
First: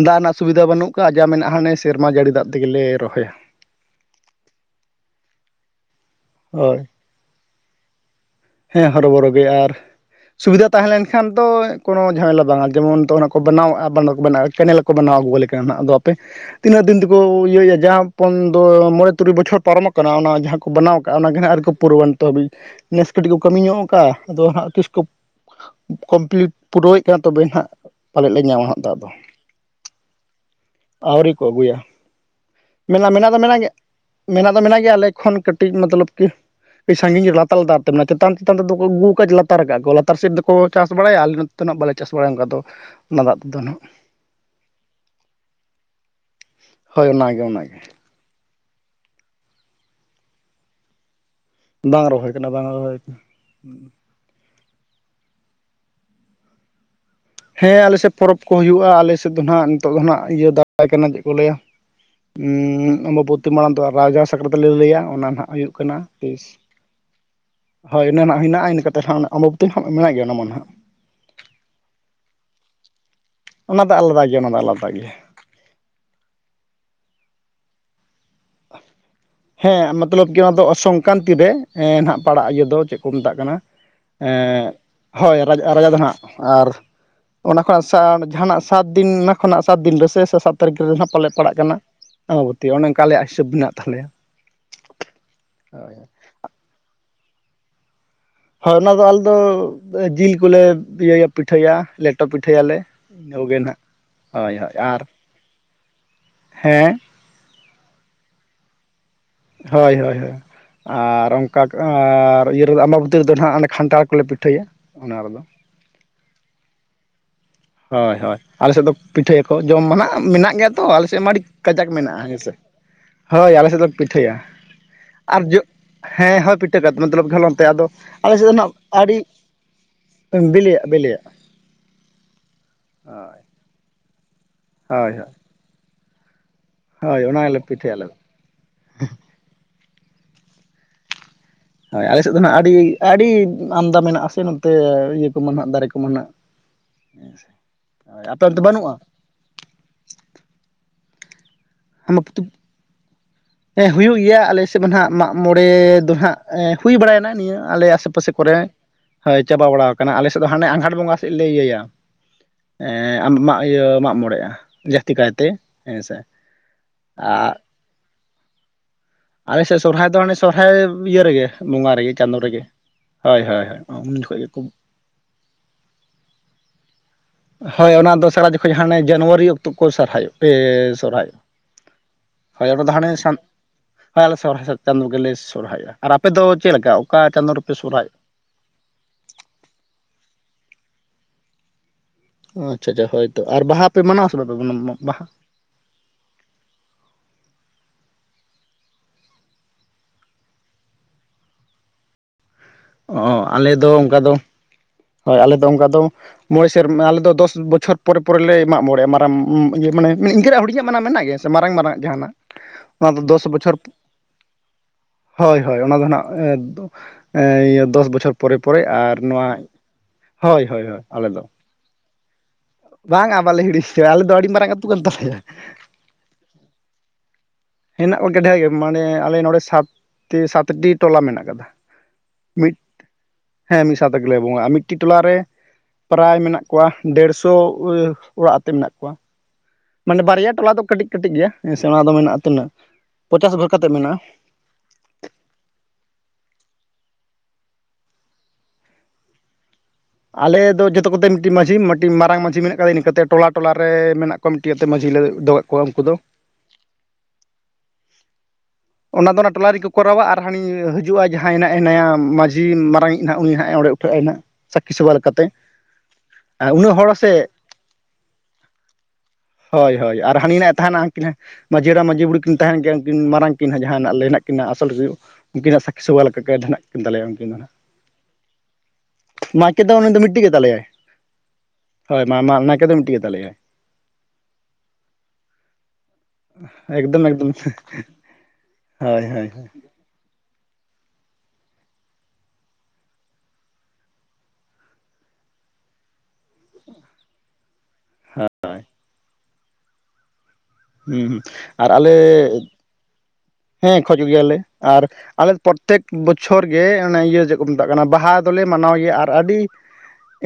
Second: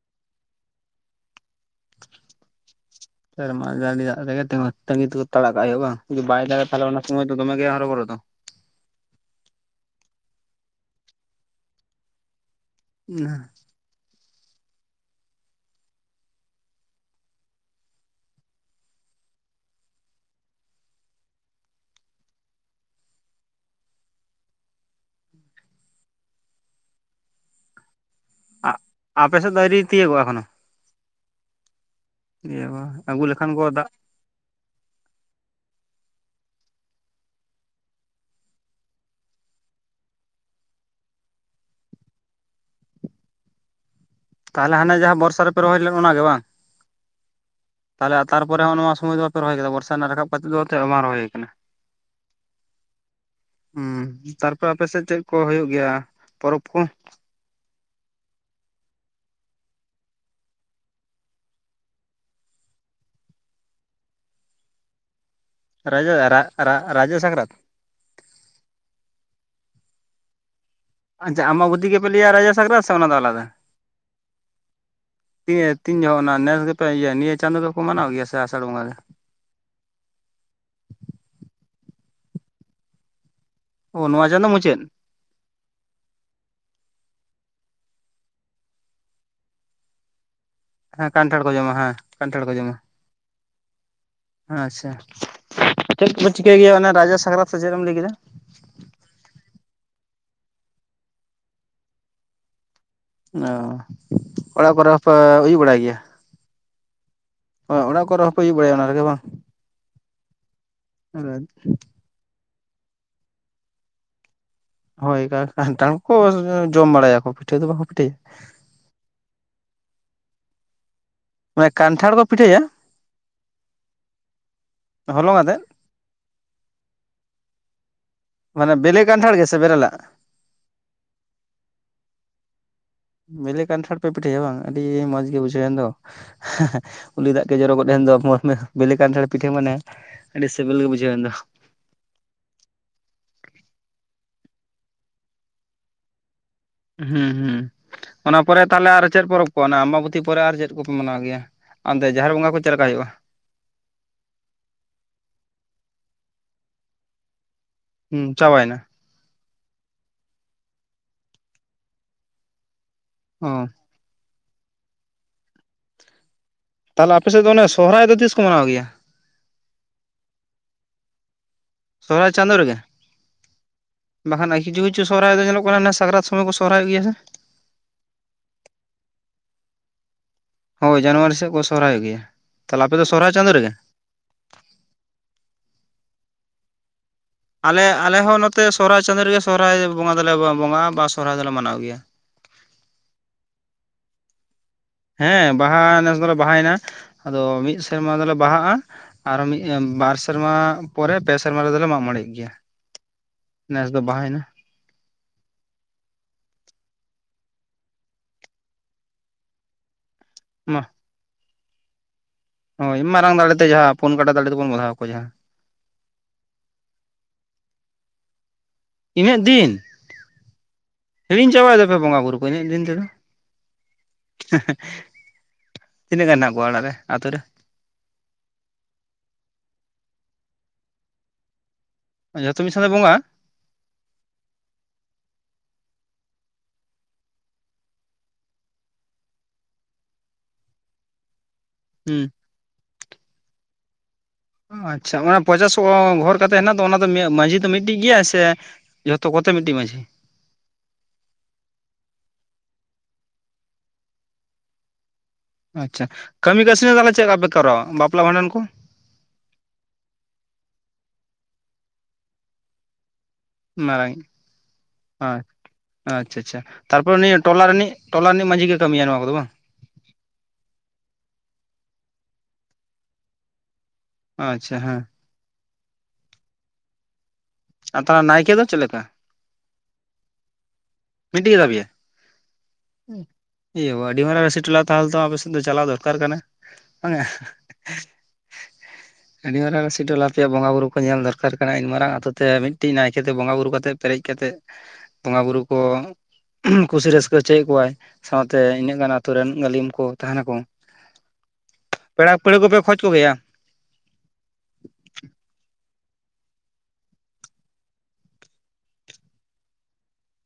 ᱫᱟᱜ ᱨᱮᱱᱟᱜ ᱥᱩᱵᱤᱫᱷᱟ ᱵᱟᱹᱱᱩᱜ ᱠᱟᱜᱼᱟ ᱡᱟ ᱢᱮᱱᱟᱜ ᱦᱟᱱᱮ ᱥᱮᱨᱢᱟ ᱡᱟᱹᱲᱤ ᱫᱟᱜ ᱛᱮᱜᱮ ᱞᱮ ᱨᱚᱜᱼᱼ ᱥᱮᱨ ᱢᱟ ᱡᱟᱹᱲᱤ ᱫᱟᱜ ᱨᱮᱜᱮ ᱛᱟᱹᱜᱤ ᱛᱩᱜᱚ ᱛᱟᱲᱟᱜ ᱠᱟᱜ ᱦᱩᱭᱩᱜᱼᱟ ᱵᱟᱝ, ᱡᱩᱫᱤ ᱵᱟᱭ ᱫᱟᱜ ᱫᱟᱲᱮᱭᱟᱜᱼᱟ ᱦᱳᱭ ᱛᱟᱦᱞᱮ ᱚᱱᱟ ᱥᱚᱢᱚᱭ ᱫᱚ ᱫᱚᱢᱮ ᱜᱮ ᱦᱚᱨᱚ ᱵᱚᱨᱚ ᱫᱚ ᱦᱮᱸ ᱦᱚᱨᱚ ᱵᱚᱨᱚ ᱜᱮᱭᱟ ᱟᱨ ᱥᱩᱵᱤᱫᱟ ᱛᱟᱦᱮᱸ ᱞᱮᱱᱠᱷᱟᱱ ᱫᱚ ᱠᱳᱱᱚ ᱡᱷᱟᱢᱮᱞᱟ ᱵᱟᱝ ᱼᱼ ᱡᱮᱢᱚᱱ ᱛᱚ ᱚᱱᱟ ᱠᱚ ᱵᱮᱱᱟᱣᱼᱟ ᱵᱟᱱᱟ ᱠᱚ ᱵᱮᱱᱟᱣᱼᱟ ᱠᱮᱱᱮᱞ ᱠᱚ ᱵᱮᱱᱟᱣ ᱟᱹᱜᱩᱣᱟᱞᱮ ᱠᱟᱱᱟ ᱱᱟᱜ ᱟᱫᱚ ᱟᱯᱮᱼᱼ ᱛᱤᱱᱟᱹᱜ ᱫᱤᱱ ᱛᱮᱠᱚ ᱤᱭᱟᱹᱭᱮᱫᱼᱟ ᱡᱟᱦᱟᱸ ᱯᱚᱱ ᱫᱚ ᱢᱚᱬᱮ ᱛᱩᱨᱩᱭ ᱵᱚᱪᱷᱚᱨ ᱯᱟᱨᱚᱢᱟ ᱠᱟᱱᱟ ᱚᱱᱟ ᱡᱟᱦᱟᱸ ᱠᱚ ᱵᱮᱱᱟᱣ ᱠᱟᱜᱼᱟ ᱚᱱᱟᱜᱮ ᱦᱟᱸᱜ ᱟᱣᱨᱤ ᱠᱚᱼᱼ ᱯᱩᱨᱟᱹᱣᱟ ᱱᱤᱛᱚᱜ ᱦᱟᱵᱤᱪ ᱱᱮᱥᱼᱼ ᱠᱟᱹᱴᱤᱡ ᱠᱚ ᱠᱟᱹᱢᱤ ᱧᱚᱜ ᱠᱟᱜᱼᱟ ᱟᱫᱚ ᱦᱟᱸᱜ ᱛᱤᱥ ᱠᱚ ᱠᱚᱢᱯᱞᱤᱴ ᱯᱩᱨᱟᱹᱣᱮᱫ ᱠᱟᱱ ᱛᱚᱵᱮ ᱱᱟᱸᱜᱼᱼ ᱯᱟᱞᱮᱫ ᱞᱮ ᱧᱟᱢᱟ ᱦᱟᱸᱜ ᱫᱟᱜ ᱫᱚ ᱟᱯᱮ ᱥᱮᱫᱽ ᱫᱚ ᱟᱣᱨᱤ ᱛᱤᱭᱟᱹᱜᱚᱜᱼᱟ ᱮᱠᱷᱳᱱᱳ? ᱟᱹᱣᱨᱤ ᱠᱚ ᱟᱹᱜᱩᱭᱟ ᱤᱭᱟᱹ ᱵᱟᱝ ᱢᱮᱱᱟ ᱟᱹᱜᱩ ᱢᱮᱱᱟᱜ ᱫᱚ ᱞᱮᱠᱷᱟᱱ ᱢᱮᱱᱟᱜ ᱠᱚ ᱜᱮ ᱫᱟᱜ ᱢᱮᱱᱟᱜ ᱫᱚ ᱢᱮᱱᱟᱜ ᱜᱮᱭᱟ ᱟᱞᱮ ᱠᱷᱚᱱ ᱠᱟᱹᱴᱤᱡ ᱢᱚᱛᱞᱚᱵ ᱠᱤ ᱟᱹᱰᱤ ᱥᱟᱸᱜᱤᱧ ᱨᱮ ᱞᱟᱛᱟᱨ ᱞᱟᱛᱟᱨ ᱛᱮ ᱢᱟᱱᱮ ᱪᱮᱛᱟᱱ ᱪᱮᱛᱟᱱ ᱛᱮᱫᱚ ᱠᱚ ᱟᱹᱜᱩᱣ ᱠᱟᱫᱼᱟ ᱞᱟᱛᱟᱨ ᱠᱟᱜᱼᱟ ᱠᱚ ᱞᱟᱛᱟᱨ ᱥᱮᱫ ᱫᱚ ᱠᱚ ᱪᱟᱥ ᱵᱟᱲᱟᱭᱟ ᱟᱞᱮᱼᱼ ᱛᱮᱱᱟᱜ ᱵᱟᱞᱮ ᱪᱟᱥ ᱵᱟᱲᱟᱭᱟ ᱚᱱᱠᱟ ᱫᱚ ᱚᱱᱟ ᱫᱟᱜ ᱛᱮᱫᱚ ᱱᱟᱜ ᱛᱟᱦᱞᱮ ᱦᱟᱱᱮ ᱡᱟᱦᱟᱸ ᱵᱚᱨᱥᱟ ᱨᱮᱯᱮ ᱨᱚᱦᱚᱭ ᱞᱮᱱ ᱚᱱᱟ ᱜᱮ ᱵᱟᱝ ᱦᱳᱭ ᱚᱱᱟᱜᱮ ᱚᱱᱟᱜᱮ ᱛᱟᱦᱞᱮ ᱛᱟᱨᱯᱚᱨᱮ ᱦᱚᱸ ᱱᱚᱣᱟ ᱥᱚᱢᱚᱭ ᱫᱚ ᱵᱟᱯᱮ ᱨᱚᱦᱚᱭᱮᱫᱟ ᱵᱚᱨᱥᱟ ᱨᱮᱱᱟᱜ ᱨᱟᱠᱟᱵ ᱠᱟᱛᱮᱫ ᱫᱚ ᱪᱮᱫ ᱦᱚᱸ ᱵᱟᱝ ᱨᱚᱦᱚᱭᱟ ᱠᱟᱱᱟ ᱵᱟᱝ ᱨᱚᱦᱚᱭ ᱠᱟᱱᱟ ᱵᱟᱝ ᱨᱚᱦᱚᱭ ᱠᱟᱱᱟ ᱱᱤᱛᱟᱨ ᱛᱚ ᱟᱯᱮᱥᱮᱫ ᱪᱮᱫ ᱠᱚ ᱦᱩᱭᱩᱜ ᱜᱮᱭᱟ ᱯᱚᱨᱚᱵᱽ ᱠᱚ? ᱦᱮᱸ ᱟᱞᱮᱥᱮᱫ ᱯᱚᱨᱚᱵᱽ ᱠᱚ ᱦᱩᱭᱩᱜᱼᱟ ᱟᱞᱮᱥᱮᱫ ᱫᱚ ᱱᱟᱦᱟᱸᱜ ᱱᱤᱛᱚᱜ ᱫᱚ ᱱᱟᱦᱟᱸᱜ ᱤᱭᱟᱹ ᱫᱟᱨᱟᱭ ᱠᱟᱱᱟ ᱪᱮᱫ ᱠᱚ ᱞᱟᱹᱭᱟ ᱩᱸ ᱚᱢᱵᱚᱵᱚᱛᱤ ᱢᱟᱲᱟᱝ ᱫᱚ ᱨᱟᱡᱟ ᱥᱟᱠᱨᱟᱛ ᱞᱮ ᱞᱟᱹᱭᱟ ᱚᱱᱟ ᱱᱟᱦᱟᱸᱜ ᱦᱩᱭᱩᱜ ᱠᱟᱱᱟ ᱨᱟᱡᱟ ᱨᱟ ᱵᱮᱥ ᱨᱟ ᱨᱟᱡᱟ ᱥᱟᱠᱨᱟᱛ ᱦᱳᱭ ᱤᱱᱟᱹ ᱱᱟᱦᱟᱸᱜ ᱦᱮᱱᱟᱜᱼᱟ ᱤᱱᱟᱹᱛᱮ ᱦᱟᱸᱜ ᱚᱢᱵᱚᱵᱚᱛᱤ ᱦᱟᱸᱜ ᱢᱮᱱᱟᱜ ᱜᱮᱭᱟ ᱚᱱᱟ ᱢᱟ ᱱᱟᱦᱟᱸᱜ ᱟᱪᱪᱷᱟ ᱟᱢᱵᱟᱵᱚᱛᱤ ᱜᱮᱯᱮ ᱞᱟᱹᱭᱟ ᱨᱟᱡᱟ ᱥᱟᱠᱨᱟᱛ ᱥᱮ ᱚᱱᱟ ᱫᱚ ᱟᱞᱟᱫᱟ? ᱚᱱᱟ ᱫᱚ ᱟᱞᱟᱫᱟ ᱜᱮᱭᱟ ᱚᱱᱟ ᱫᱚ ᱟᱞᱟᱫᱟ ᱜᱮᱭᱟ ᱾ ᱛᱤᱱ ᱡᱚᱦᱚᱜ ᱚᱱᱟ ᱱᱮᱥ ᱜᱮᱯᱮ ᱤᱭᱟᱹ ᱱᱤᱭᱟᱹ ᱪᱟᱸᱫᱳ ᱜᱮᱠᱚ ᱢᱟᱱᱟᱣ ᱜᱮᱭᱟ ᱥᱮ ᱟᱥᱟᱲ ᱵᱚᱸᱜᱟ ᱨᱮ? ᱦᱮᱸ ᱢᱚᱛᱞᱚᱵᱽ ᱠᱤ ᱱᱚᱣᱟ ᱫᱚ ᱥᱚᱝᱠᱨᱟᱱᱛᱤ ᱨᱮ ᱱᱟᱦᱟᱸᱜ ᱯᱟᱲᱟᱜᱼᱟ ᱤᱭᱟᱹ ᱫᱚ ᱪᱮᱫ ᱠᱚ ᱢᱮᱛᱟᱜ ᱠᱟᱱᱟ ᱚ ᱱᱚᱣᱟ ᱪᱟᱸᱫᱳ ᱮᱸᱻᱜ ᱢᱩᱪᱟᱹᱫ ᱦᱳᱭ ᱨᱟᱡᱟ ᱨᱟᱡᱟ ᱫᱚ ᱦᱟᱸᱜ ᱟᱨ ᱚᱱᱟ ᱠᱷᱚᱱ ᱥᱟᱱ ᱡᱟᱦᱟᱸᱱᱟᱜ ᱥᱟᱛ ᱫᱤᱱ ᱚᱱᱟ ᱠᱷᱚᱱᱟᱜ ᱥᱟᱛ ᱫᱤᱱ ᱨᱟᱹᱥᱟᱹ ᱥᱮ ᱥᱟᱛ ᱛᱟᱹᱨᱤᱠᱷ ᱨᱮ ᱦᱮᱸ ᱱᱟᱦᱟᱸᱜ ᱯᱟᱞᱮ ᱠᱟᱱᱴᱷᱟᱲ ᱠᱚ ᱯᱟᱲᱟᱜ ᱡᱚᱢᱟ ᱠᱟᱱᱟ ᱠᱟᱱᱴᱷᱟᱲ ᱠᱚ ᱟᱢᱵᱚᱵᱚᱛᱤ ᱡᱚᱢᱟ ᱚᱱᱮ ᱚᱱᱠᱟ ᱟᱞᱮᱭᱟᱜ ᱦᱤᱥᱟᱹᱵ ᱢᱮᱱᱟᱜ ᱛᱟᱞᱮᱭᱟ ᱦᱮᱸ ᱟᱪᱪᱷᱟ ᱦᱳᱭ ᱪᱮᱫ ᱠᱚᱯᱮ ᱪᱤᱠᱟᱹᱭ ᱜᱮᱭᱟ ᱚᱱᱟ ᱨᱟᱡᱟ ᱥᱟᱠᱨᱟᱛ ᱥᱮ ᱪᱮᱫ ᱮᱢ ᱞᱟᱹᱭ ᱠᱮᱫᱟ? ᱦᱳᱭ ᱚᱱᱟ ᱫᱚ ᱟᱞᱮ ᱫᱚ ᱡᱤᱞ ᱠᱚᱞᱮ ᱤᱭᱟᱹᱭᱟ ᱯᱤᱴᱷᱟᱹᱭᱟ ᱞᱮᱴᱚ ᱯᱤᱴᱷᱟᱹᱭᱟᱞᱮ ᱾ ᱚ ᱚᱲᱟᱜ ᱠᱚᱨᱮ ᱠᱛᱯᱮ ᱦᱩᱭ ᱵᱟᱲᱟᱭ ᱜᱮᱭᱟ? ᱦᱮᱸ ᱚᱲᱟᱜ ᱠᱚᱨᱮ ᱦᱚᱸᱯᱮ ᱦᱤᱡᱩᱜ ᱵᱟᱲᱟᱭᱟ ᱚᱱᱟ ᱟᱨᱮ ᱵᱟᱝ? ᱦᱳᱭ ᱦᱳᱭ ᱦᱳᱭ ᱟᱨ ᱚᱱᱠᱟ ᱟᱨ ᱤᱭᱟᱹ ᱨᱮᱫᱚ ᱟᱢᱵᱟᱵᱟᱹᱛᱤ ᱨᱮᱫᱚ ᱱᱟᱦᱟᱸᱜ ᱚᱱᱮ ᱠᱷᱟᱱᱴᱷᱟᱲ ᱠᱚᱞᱮ ᱯᱤᱴᱷᱟᱹᱭᱟ ᱚᱱᱟ ᱦᱳᱭ ᱨᱮᱫᱚ ᱠᱟᱱᱴᱷᱟᱲ ᱠᱚ ᱡᱚᱢ ᱵᱟᱲᱟᱭᱟᱠᱚ ᱫᱚ ᱵᱟᱠᱚ ᱯᱤᱴᱷᱟᱹᱭᱟ ᱦᱳᱭ ᱦᱳᱭ ᱟᱞᱮᱥᱮᱫ ᱫᱚ ᱯᱤᱴᱷᱟᱹᱭᱟᱠᱚ ᱡᱚᱢ ᱢᱟ ᱦᱟᱸᱜ ᱢᱮᱱᱟᱜ ᱜᱮᱭᱟ ᱛᱚ ᱟᱞᱮᱥᱮᱫ ᱢᱟ ᱟᱹᱰᱤ ᱢᱟᱱᱮ ᱠᱟᱡᱟᱠ ᱠᱟᱱᱴᱷᱟᱲ ᱢᱮᱱᱟᱜᱼᱟ ᱠᱚ ᱦᱮᱸᱥᱮ ᱯᱤᱴᱷᱟᱹᱭᱟ ᱦᱳᱭ ᱟᱞᱮ ᱥᱮᱫ ᱫᱚ ᱯᱤᱴᱷᱟᱹᱭᱟ ᱦᱚᱞᱚᱝ ᱟᱨ ᱟᱛᱮᱫ ᱡᱚᱜ ᱦᱮᱸ ᱦᱳᱭ ᱯᱤᱴᱷᱟᱹ ᱠᱟᱛ ᱢᱚᱛᱞᱚᱵᱽ ᱜᱷᱚᱞᱚᱱ ᱛᱮ ᱟᱫᱚ ᱾ ᱢᱟᱱᱮ ᱵᱮᱞᱮ ᱠᱟᱱᱴᱷᱟᱲ ᱜᱮ ᱥᱮ ᱵᱮᱨᱮᱞᱟᱜ? ᱵᱤᱞᱤᱭᱟᱜ ᱵᱮᱞᱤᱭᱟᱜ ᱾ ᱵᱮᱞᱮ ᱠᱟᱱᱴᱷᱟᱲ ᱯᱮ ᱯᱤᱴᱷᱟᱹᱭᱟ ᱵᱟᱝ ᱟᱹᱰᱤ ᱦᱳᱭ ᱢᱚᱸᱡᱽ ᱜᱮ ᱵᱩᱡᱷᱟᱹᱣ ᱮᱱ ᱫᱚ [inaudible] ᱦᱳᱭ ᱩᱞᱤ ᱫᱟᱜ ᱚᱱᱟ ᱜᱮ ᱜᱮᱞᱮ ᱡᱚᱨᱚ ᱜᱚᱫ ᱯᱤᱴᱷᱟᱹᱭᱟ ᱮᱱ ᱟᱞᱮ ᱫᱚ [inaudible] ᱵᱮᱞᱮ ᱠᱟᱱᱴᱷᱟᱲ ᱯᱤᱴᱷᱟᱹ ᱢᱟᱱᱮ ᱟᱹᱰᱤ ᱥᱮᱵᱤᱞ ᱜᱮ ᱵᱩᱡᱷᱟᱹᱣ ᱮᱱ ᱫᱚ ᱾ ᱦᱳᱭ ᱟᱞᱮ ᱥᱮᱫ ᱫᱚ ᱱᱟᱦᱟᱸᱜ ᱟᱹᱰᱤ ᱟᱹᱰᱤ ᱟᱢᱫᱟ ᱢᱮᱱᱟᱜᱼᱟᱥᱮ ᱱᱚᱱᱛᱮ ᱤᱭᱟᱹ ᱠᱚᱢᱟ ᱱᱟᱦᱟᱸᱜ ᱫᱟᱨᱮ ᱠᱚᱢᱟ ᱢᱟᱱᱟᱸᱜ ᱾ ᱦᱩᱸ ᱦᱩᱸ ᱚᱱᱟ ᱟᱯᱮ ᱚᱱᱛᱮ ᱯᱚᱨᱮ ᱛᱟᱦᱞᱮ ᱵᱟᱹᱱᱩᱜᱼᱟ ᱟᱨ ᱪᱮᱫ ᱯᱚᱨᱚᱵᱽ? [inaudible] ᱚᱱᱟ ᱟᱢᱵᱟᱵᱚᱛᱤ ᱯᱚᱨᱮ ᱟᱨ ᱪᱮᱫ ᱠᱚᱯᱮ ᱢᱟᱱᱟᱣ ᱜᱮᱭᱟ ᱟᱱᱛᱮ ᱡᱟᱦᱮᱨ ᱵᱚᱸᱜᱟ ᱠᱚ ᱪᱮᱞᱠᱟ ᱦᱩᱭᱩᱜᱼᱟ? ᱦᱮᱸ ᱦᱩᱭᱩᱜ ᱜᱮᱭᱟ ᱟᱞᱮ ᱥᱮᱫ ᱢᱟ ᱱᱟᱦᱟᱸᱜ ᱢᱟᱜ ᱢᱚᱬᱮ ᱫᱚ ᱦᱟᱸᱜ ᱦᱩᱭ ᱵᱟᱲᱟᱭᱮᱱᱟ ᱱᱤᱭᱟᱹ ᱟᱞᱮᱭᱟ ᱥᱟᱯᱟᱥᱤ ᱦᱩᱸ ᱠᱚᱨᱮ ᱪᱟᱵᱟᱭᱮᱱᱟ ᱦᱳᱭ ᱪᱟᱵᱟ ᱵᱟᱲᱟᱣ ᱠᱟᱱᱟ ᱟᱞᱮ ᱥᱮᱫ ᱫᱚ ᱦᱟᱱᱮ ᱟᱸᱜᱷᱟᱲ ᱵᱚᱸᱜᱟ ᱥᱮᱫ ᱞᱮ ᱤᱭᱟᱹᱭᱟ ᱾ ᱮᱸ ᱢᱟᱜ ᱚ ᱤᱭᱟᱹ ᱢᱟᱜ ᱢᱚᱬᱮᱜᱼᱟ ᱡᱟᱹᱥᱛᱤ ᱠᱟᱭᱛᱮ ᱦᱮᱸ ᱥᱮ ᱾ ᱛᱟᱞᱮ ᱟᱯᱮ ᱥᱮᱫ ᱫᱚ ᱚᱱᱮ ᱥᱚᱦᱨᱟᱭ ᱫᱚ ᱛᱤᱥ ᱠᱚ ᱢᱟᱱᱟᱣ ᱜᱮᱭᱟ? ᱟᱞᱮ ᱥᱮᱜ ᱥᱚᱨᱦᱟᱭ ᱫᱚ ᱦᱟᱱᱮ ᱥᱚᱨᱦᱟᱭ ᱤᱭᱟᱹ ᱨᱮᱜᱮ ᱵᱚᱸᱜᱟ ᱨᱮᱜᱮ ᱪᱟᱸᱫᱳ ᱨᱮᱜᱮ ᱾ ᱦᱳᱭ ᱦᱳᱭ ᱦᱳᱭ ᱩᱱ ᱡᱚᱠᱷᱚᱡ ᱜᱮ ᱠᱚ ᱾ ᱪᱷᱩ ᱥᱚᱦᱨᱟᱭ ᱫᱚ ᱧᱮᱞᱚᱜ ᱠᱟᱱᱟ ᱚᱱᱟ ᱥᱟᱠᱨᱟᱛ ᱥᱚᱢᱚᱭ ᱠᱚ ᱥᱚᱦᱨᱟᱭᱚᱜ ᱜᱮᱭᱟ ᱥᱮ? ᱦᱳᱭ ᱚᱱᱟ ᱫᱚ ᱫᱚᱥᱨᱟ ᱡᱚᱠᱷᱚᱡ ᱦᱟᱱᱮ ᱡᱟᱱᱩᱣᱟᱨᱤ ᱚᱠᱛᱚ ᱠᱚ ᱥᱚᱦᱨᱟᱭᱚᱜ ᱾ ᱯᱮ ᱦᱳᱭ ᱥᱚᱦᱨᱟᱭ ᱡᱟᱱᱩᱣᱟᱨᱤ ᱥᱮᱫ ᱠᱚ ᱥᱚᱦᱨᱟᱭᱚᱜ ᱜᱮᱭᱟ ᱦᱳᱭ ᱚᱱᱟ ᱛᱟᱦᱚᱞᱮ ᱫᱚ ᱟᱯᱮ ᱦᱟᱱᱮ ᱥᱚᱦᱨᱟᱭ ᱥᱟᱱᱼ ᱪᱟᱸᱫᱳ ᱨᱮᱜᱮ? ᱦᱳᱭ ᱟᱞᱮ ᱥᱚᱦᱨᱟᱭ ᱪᱟᱸᱫᱳ ᱜᱮᱞᱮ ᱥᱚᱦᱨᱟᱭᱟ ᱟᱨ ᱟᱯᱮᱫᱚ ᱪᱮᱞᱠᱟ? ᱟᱞᱮ ᱟᱞᱮ ᱦᱚᱸ ᱱᱚᱛᱮ ᱥᱚᱦᱨᱟᱭ ᱪᱟᱸᱫᱳ ᱨᱮᱜᱮ ᱥᱚᱦᱨᱟᱭ ᱵᱚᱸᱜᱟ ᱫᱚᱞᱮ ᱵᱚᱸᱜᱟᱼᱟ ᱵᱟ ᱥᱚᱦᱨᱟᱭ ᱫᱚᱞᱮ ᱢᱟᱱᱟᱣ ᱜᱮᱭᱟ ᱾ ᱟᱪᱪᱷᱟ ᱟᱪᱪᱷᱟ ᱦᱳᱭᱛᱚ ᱟᱨ ᱵᱟᱦᱟ ᱯᱮ ᱢᱟᱱᱟᱣᱟ ᱥᱮ ᱵᱟᱯᱮ [inaudible] ᱦᱮᱸ ᱵᱟᱦᱟ ᱱᱮᱥ ᱫᱚᱞᱮ ᱵᱟᱦᱟᱭᱱᱟ ᱟᱫᱚ ᱢᱤᱫ ᱥᱮᱨᱢᱟ ᱫᱚᱞᱮ ᱵᱟᱦᱟᱜᱼᱟ ᱾ ᱟᱨᱚ ᱢᱤᱫ ᱵᱟᱨ ᱥᱮᱨᱢᱟ ᱯᱚᱨᱮ ᱯᱮ ᱥᱮᱨᱢᱟ ᱨᱮᱫᱚᱞᱮ ᱢᱟᱜ ᱢᱚᱬᱮᱜ ᱜᱮᱭᱟ ᱾ ᱚ ᱟᱞᱮ ᱫᱚ ᱚᱱᱠᱟ ᱫᱚ ᱦᱳᱭ ᱟᱞᱮᱫᱚ ᱚᱱᱠᱟ ᱫᱚ ᱢᱚᱬᱮ ᱥᱮᱨᱮᱢ ᱟᱞᱮ ᱫᱚ ᱫᱚᱥ ᱵᱚᱪᱷᱚᱨ ᱯᱚᱨᱮ ᱯᱚᱨᱮ ᱞᱮ ᱢᱟᱜ ᱢᱚᱬᱮᱜᱼᱟ ᱢᱟᱨᱟᱝ ᱤᱭᱟᱹ ᱢᱟᱱᱮ ᱾ ᱤᱱᱠᱟᱹᱱᱟᱜ ᱦᱩᱰᱤᱧ ᱢᱟ ᱧᱚᱜ ᱢᱟᱱᱟ ᱢᱮᱱᱟᱜ ᱜᱮᱭᱟ ᱥᱮ ᱢᱟᱨᱟᱝ ᱢᱟᱨᱟᱝ ᱡᱟᱦᱟᱸᱱᱟᱜ ᱾ ᱦᱳᱭ ᱚᱱᱟ ᱫᱚ ᱢᱟᱨᱟᱝ ᱫᱚᱥ ᱫᱟᱲᱮ ᱛᱮ ᱵᱚᱪᱷᱚᱨ ᱡᱟᱦᱟᱸ ᱯᱩᱱ ᱠᱟᱴᱟ ᱫᱟᱲᱮ ᱛᱮᱵᱚᱱ ᱵᱟᱫᱷᱟᱣ ᱟᱠᱚᱣᱟ ᱡᱟᱦᱟᱸ ᱦᱳᱭ ᱦᱳᱭ ᱚᱱᱟ ᱫᱚ ᱱᱟᱦᱟᱸᱜ ᱾ [inaudible] ᱫᱚᱥ ᱵᱚᱪᱷᱚᱨ ᱯᱚᱨᱮ ᱯᱚᱨᱮ ᱟᱨ ᱤᱱᱟᱹᱜ ᱱᱚᱣᱟ ᱼᱼ ᱫᱤᱱ ᱦᱤᱲᱤᱧ ᱪᱟᱵᱟᱭ ᱫᱟᱯᱮ ᱵᱚᱸᱜᱟ ᱵᱩᱨᱩ ᱠᱚ᱾ ᱤᱱᱟᱹᱜ ᱫᱤᱱ ᱼᱼ ᱵᱟᱝᱼᱟ ᱵᱟᱞᱮ ᱦᱤᱲᱤᱧ [inaudible] ᱟᱞᱮ ᱫᱚ ᱟᱹᱰᱤ ᱢᱟᱨᱟᱝ ᱟᱹᱛᱩ ᱠᱟᱱ ᱛᱟᱞᱮᱭᱟ। ᱛᱤᱱᱟᱹᱜ ᱜᱟᱱ ᱦᱮᱱᱟᱜ ᱠᱚᱣᱟ ᱚᱲᱟᱜ ᱨᱮ, ᱟᱛᱳ ᱨᱮ? ᱦᱮᱱᱟᱜ ᱠᱚᱜᱮ ᱰᱷᱮ ᱜᱮᱢ, ᱢᱟᱱᱮ ᱟᱞᱮ ᱱᱚᱸᱰᱮ ᱥᱟᱛ ᱴᱤ ᱥᱟᱛᱴᱤ ᱴᱚᱞᱟ ᱢᱮᱱᱟᱜ ᱠᱟᱫᱟ। ᱡᱷᱚᱛᱚ ᱢᱤᱫ ᱥᱟᱶᱛᱮ ᱵᱚᱸᱜᱟ? ᱦᱮᱸ ᱢᱤᱫ ᱥᱟᱶ ᱛᱮᱜᱮ ᱵᱚᱸᱜᱟᱜᱼᱟ। ᱢᱤᱫᱴᱤᱡ ᱴᱚᱞᱟ ᱨᱮ ᱼᱼ ᱯᱨᱟᱭ ᱢᱮᱱᱟᱜ ᱠᱚᱣᱟ ᱰᱮᱲᱥᱳ [inaudible] ᱚᱲᱟᱜ ᱟᱛᱮᱫ ᱢᱮᱱᱟᱜ ᱠᱚᱣᱟ। ᱢᱟᱱᱮ ᱵᱟᱨᱭᱟ ᱴᱚᱞᱟ ᱫᱚ ᱠᱟᱹᱴᱤᱡ ᱠᱟᱹᱴᱤᱡ ᱜᱮᱭᱟ, ᱦᱮᱸ ᱥᱮ। ᱚᱱᱟ ᱫᱚ ᱦᱩᱸ ᱢᱮᱱᱟᱜᱼᱟ ᱛᱤᱱᱟᱹᱜ? ᱯᱚᱪᱟᱥ ᱜᱷᱚᱨ ᱠᱟᱛᱮ ᱢᱮᱱᱟᱜᱼᱟ। ᱩᱸ ᱟᱪᱪᱷᱟ ᱚᱱᱟ ᱯᱚᱸᱪᱟᱥ ᱜᱷᱚᱨ ᱠᱟᱛᱮ ᱦᱮᱱᱟᱜ ᱫᱚ, ᱚᱱᱟ ᱫᱚ ᱢᱟᱺᱡᱷᱤ ᱫᱚ ᱢᱤᱫᱴᱤᱡ ᱜᱤᱭᱟᱭ ᱥᱮ ᱼᱼ ᱡᱷᱚᱛᱚ ᱠᱚᱛᱮ ᱢᱤᱫᱴᱤᱡ ᱢᱟᱺᱡᱷᱤ ᱾ ᱟᱞᱮ ᱫᱚ ᱡᱚᱛᱚ ᱠᱚᱛᱮ ᱢᱤᱫᱴᱤᱡ ᱢᱟᱺᱡᱷᱤ, ᱢᱤᱫᱴᱤᱡ ᱢᱟᱨᱟᱝ ᱢᱟᱺᱡᱷᱤ ᱢᱮᱱᱟᱜ ᱠᱟᱫᱮ ᱱᱤᱠᱟᱹᱛᱮ ᱴᱚᱞᱟ ᱴᱚᱞᱟ ᱨᱮ ᱢᱮᱱᱟᱜ ᱠᱚ ᱢᱤᱼᱴᱤᱡ ᱟᱛᱮ ᱢᱟᱺᱡᱷᱤ ᱞᱮ। [inaudible] ᱟᱪᱪᱷᱟ, ᱠᱟᱹᱢᱤ ᱠᱟᱹᱥᱱᱤ ᱛᱷᱟᱞᱮ ᱪᱮᱜ ᱠᱟᱯᱮ ᱠᱟᱲᱚ ᱵᱟᱯᱞᱟ ᱵᱷᱟᱸᱰᱟᱱ ᱠᱚ? ᱚᱱᱟ ᱫᱚ ᱚᱱᱟ ᱴᱚᱞᱟ ᱨᱮᱠᱚ ᱠᱚᱨᱟᱣᱟ, ᱟᱨ ᱦᱟᱱᱤ ᱦᱟᱡᱩᱜᱼᱟᱭ ᱡᱟᱦᱟᱸᱭ ᱱᱟᱸᱜ ᱦᱮᱱᱟᱭᱟ ᱢᱟᱺᱡᱷᱤ ᱢᱟᱨᱟᱝᱤᱡ ᱼᱼ ᱱᱟᱸᱜ ᱩᱱᱤ ᱦᱟᱸᱜ ᱚᱸᱰᱮ ᱩᱴᱷᱳᱟᱭ ᱱᱟᱸᱜ ᱥᱟᱠᱠᱷᱤ ᱥᱚᱵᱟ ᱞᱮᱠᱟᱛᱮ। ᱟ ᱟᱪᱷᱟ ᱟᱪᱷᱟ ᱩᱱᱟᱹᱜ ᱦᱚᱲ ᱛᱟᱨᱯᱚᱨ ᱥᱮ ᱱᱤᱭᱟᱹ ᱴᱚᱞᱟ ᱨᱤᱱᱤᱡ ᱴᱚᱞᱟ ᱨᱤᱱᱤᱡ ᱢᱟᱺᱡᱷᱤ ᱜᱮ ᱠᱟᱹᱢᱤᱭᱟ ᱱᱚᱣᱟ ᱠᱚᱫᱚ ᱵᱟᱝ? ᱦᱳᱭ ᱦᱳᱭ ᱟᱨ ᱦᱟᱹᱱᱤ ᱱᱟᱭ ᱛᱟᱦᱮᱱᱟ ᱩᱱᱠᱤᱱ ᱦᱟᱸᱜ ᱢᱟᱺᱡᱷᱤ ᱦᱟᱲᱟᱢ ᱢᱟᱺᱡᱷᱤ ᱵᱩᱲᱤ ᱠᱤᱱ ᱛᱟᱦᱮᱱ ᱜᱮᱭᱟ ᱩᱱᱠᱤᱱ ᱢᱟᱨᱟᱝ ᱼᱼ ᱩᱱᱠᱤᱱ ᱦᱟᱸᱜ ᱡᱟᱦᱟᱱᱟᱜ ᱞᱮ ᱦᱮᱱᱟᱜ ᱠᱤᱱᱟ ᱟᱪᱪᱷᱟ ᱟᱥᱚᱞ ᱦᱮᱸ ᱩᱱᱠᱤᱱᱟᱜ ᱥᱟᱠᱷᱤ ᱥᱚᱵᱷᱟ ᱞᱮᱠᱟ ᱠᱮᱴ ᱦᱮᱱᱟᱜ ᱠᱤᱱ ᱛᱟᱞᱮᱭᱟ ᱩᱱᱠᱤᱱ ᱫᱚ ᱱᱟᱦᱟᱸᱜ। ᱟᱨ ᱛᱟᱦᱞᱮ ᱱᱟᱭᱠᱮ ᱫᱚ ᱪᱮᱫ ᱞᱮᱠᱟ? ᱱᱟᱭᱠᱮ ᱫᱚ ᱩᱱᱤ ᱫᱚ ᱢᱤᱫᱴᱤᱡ ᱜᱮ ᱛᱟᱞᱮᱭᱟᱭ᱾ ᱢᱤᱫᱴᱤᱡ ᱜᱮ ᱛᱟᱯᱮᱭᱟ? ᱦᱳᱭ ᱢᱟ ᱱᱟᱭᱠᱮ ᱫᱚ ᱢᱤᱫᱴᱤᱡ ᱜᱮ ᱛᱟᱞᱮᱭᱟᱭ [inaudible] ᱮ ᱵᱟᱵᱟ ᱟᱹᱰᱤ ᱢᱟᱨᱟᱝ ᱨᱟᱹᱥᱤ ᱴᱚᱞᱟ ᱛᱟᱦᱟᱞᱮ ᱛᱚ ᱟᱯᱮᱥᱮᱫ ᱫᱚ ᱪᱟᱞᱟᱣ ᱫᱚᱨᱠᱟᱨ ᱠᱟᱱᱟ᱾ ᱵᱟᱝᱟ ᱮᱠᱫᱚᱢ ᱮᱠᱫᱚᱢ ᱦᱳᱭ [inaudible] ᱦᱳᱭ ᱟᱹᱰᱤ ᱢᱟᱨᱟᱝ ᱨᱟᱹᱥᱤ ᱴᱚᱞᱟ ᱛᱮᱭᱟᱜ ᱵᱚᱸᱜᱟ ᱵᱩᱨᱩ ᱠᱚ ᱧᱮᱞ ᱫᱚᱨᱠᱟᱨ ᱠᱟᱱᱟ, ᱤᱱ ᱢᱟᱨᱟᱝ ᱟᱹᱛᱩ ᱛᱮ ᱢᱤᱫᱴᱤᱡ ᱱᱟᱭᱠᱮ ᱛᱮ ᱵᱚᱸᱜᱟ ᱵᱩᱨᱩ ᱠᱟᱛᱮᱫ ᱯᱮᱨᱮᱡ ᱠᱟᱛᱮᱫ [inaudible] ᱵᱚᱸᱜᱟ ᱵᱩᱨᱩ ᱠᱚ [inaudible] ᱠᱩᱥᱤ ᱨᱟᱹᱥᱠᱟᱹ ᱦᱚᱪᱚᱭᱮᱫ ᱠᱚᱣᱟᱭ, ᱥᱟᱶᱛᱮ ᱤᱱᱟᱹᱜ ᱜᱟᱱ ᱟᱛᱳ ᱨᱮᱱ ᱜᱟᱹᱞᱤᱢ ᱠᱚ ᱾ ᱛᱟᱦᱮᱱ ᱟᱠᱚ ᱦᱩᱸ ᱦᱩᱸ ᱾ ᱟᱨ ᱟᱞᱮ [inaudible] ᱯᱮᱲᱟ ᱯᱟᱹᱲᱦᱟᱹ ᱠᱚᱯᱮ ᱠᱷᱚᱡᱽ ᱠᱚᱜᱮᱭᱟ? ᱦᱮᱸ ᱠᱷᱚᱡᱽ ᱠᱚ ᱜᱮᱭᱟᱞᱮ ᱟᱨ ᱟᱞᱮ ᱯᱨᱚᱛᱛᱮᱠ ᱵᱚᱪᱷᱚᱨ ᱜᱮ ᱚᱱᱮ ᱤᱭᱟᱹ ᱪᱮᱫ ᱠᱚ ᱢᱮᱛᱟᱜ ᱠᱟᱱᱟ ᱵᱟᱦᱟ ᱫᱚᱞᱮ ᱢᱟᱱᱟᱣ ᱜᱮᱭᱟ। ᱟᱨ ᱟᱹᱰᱤ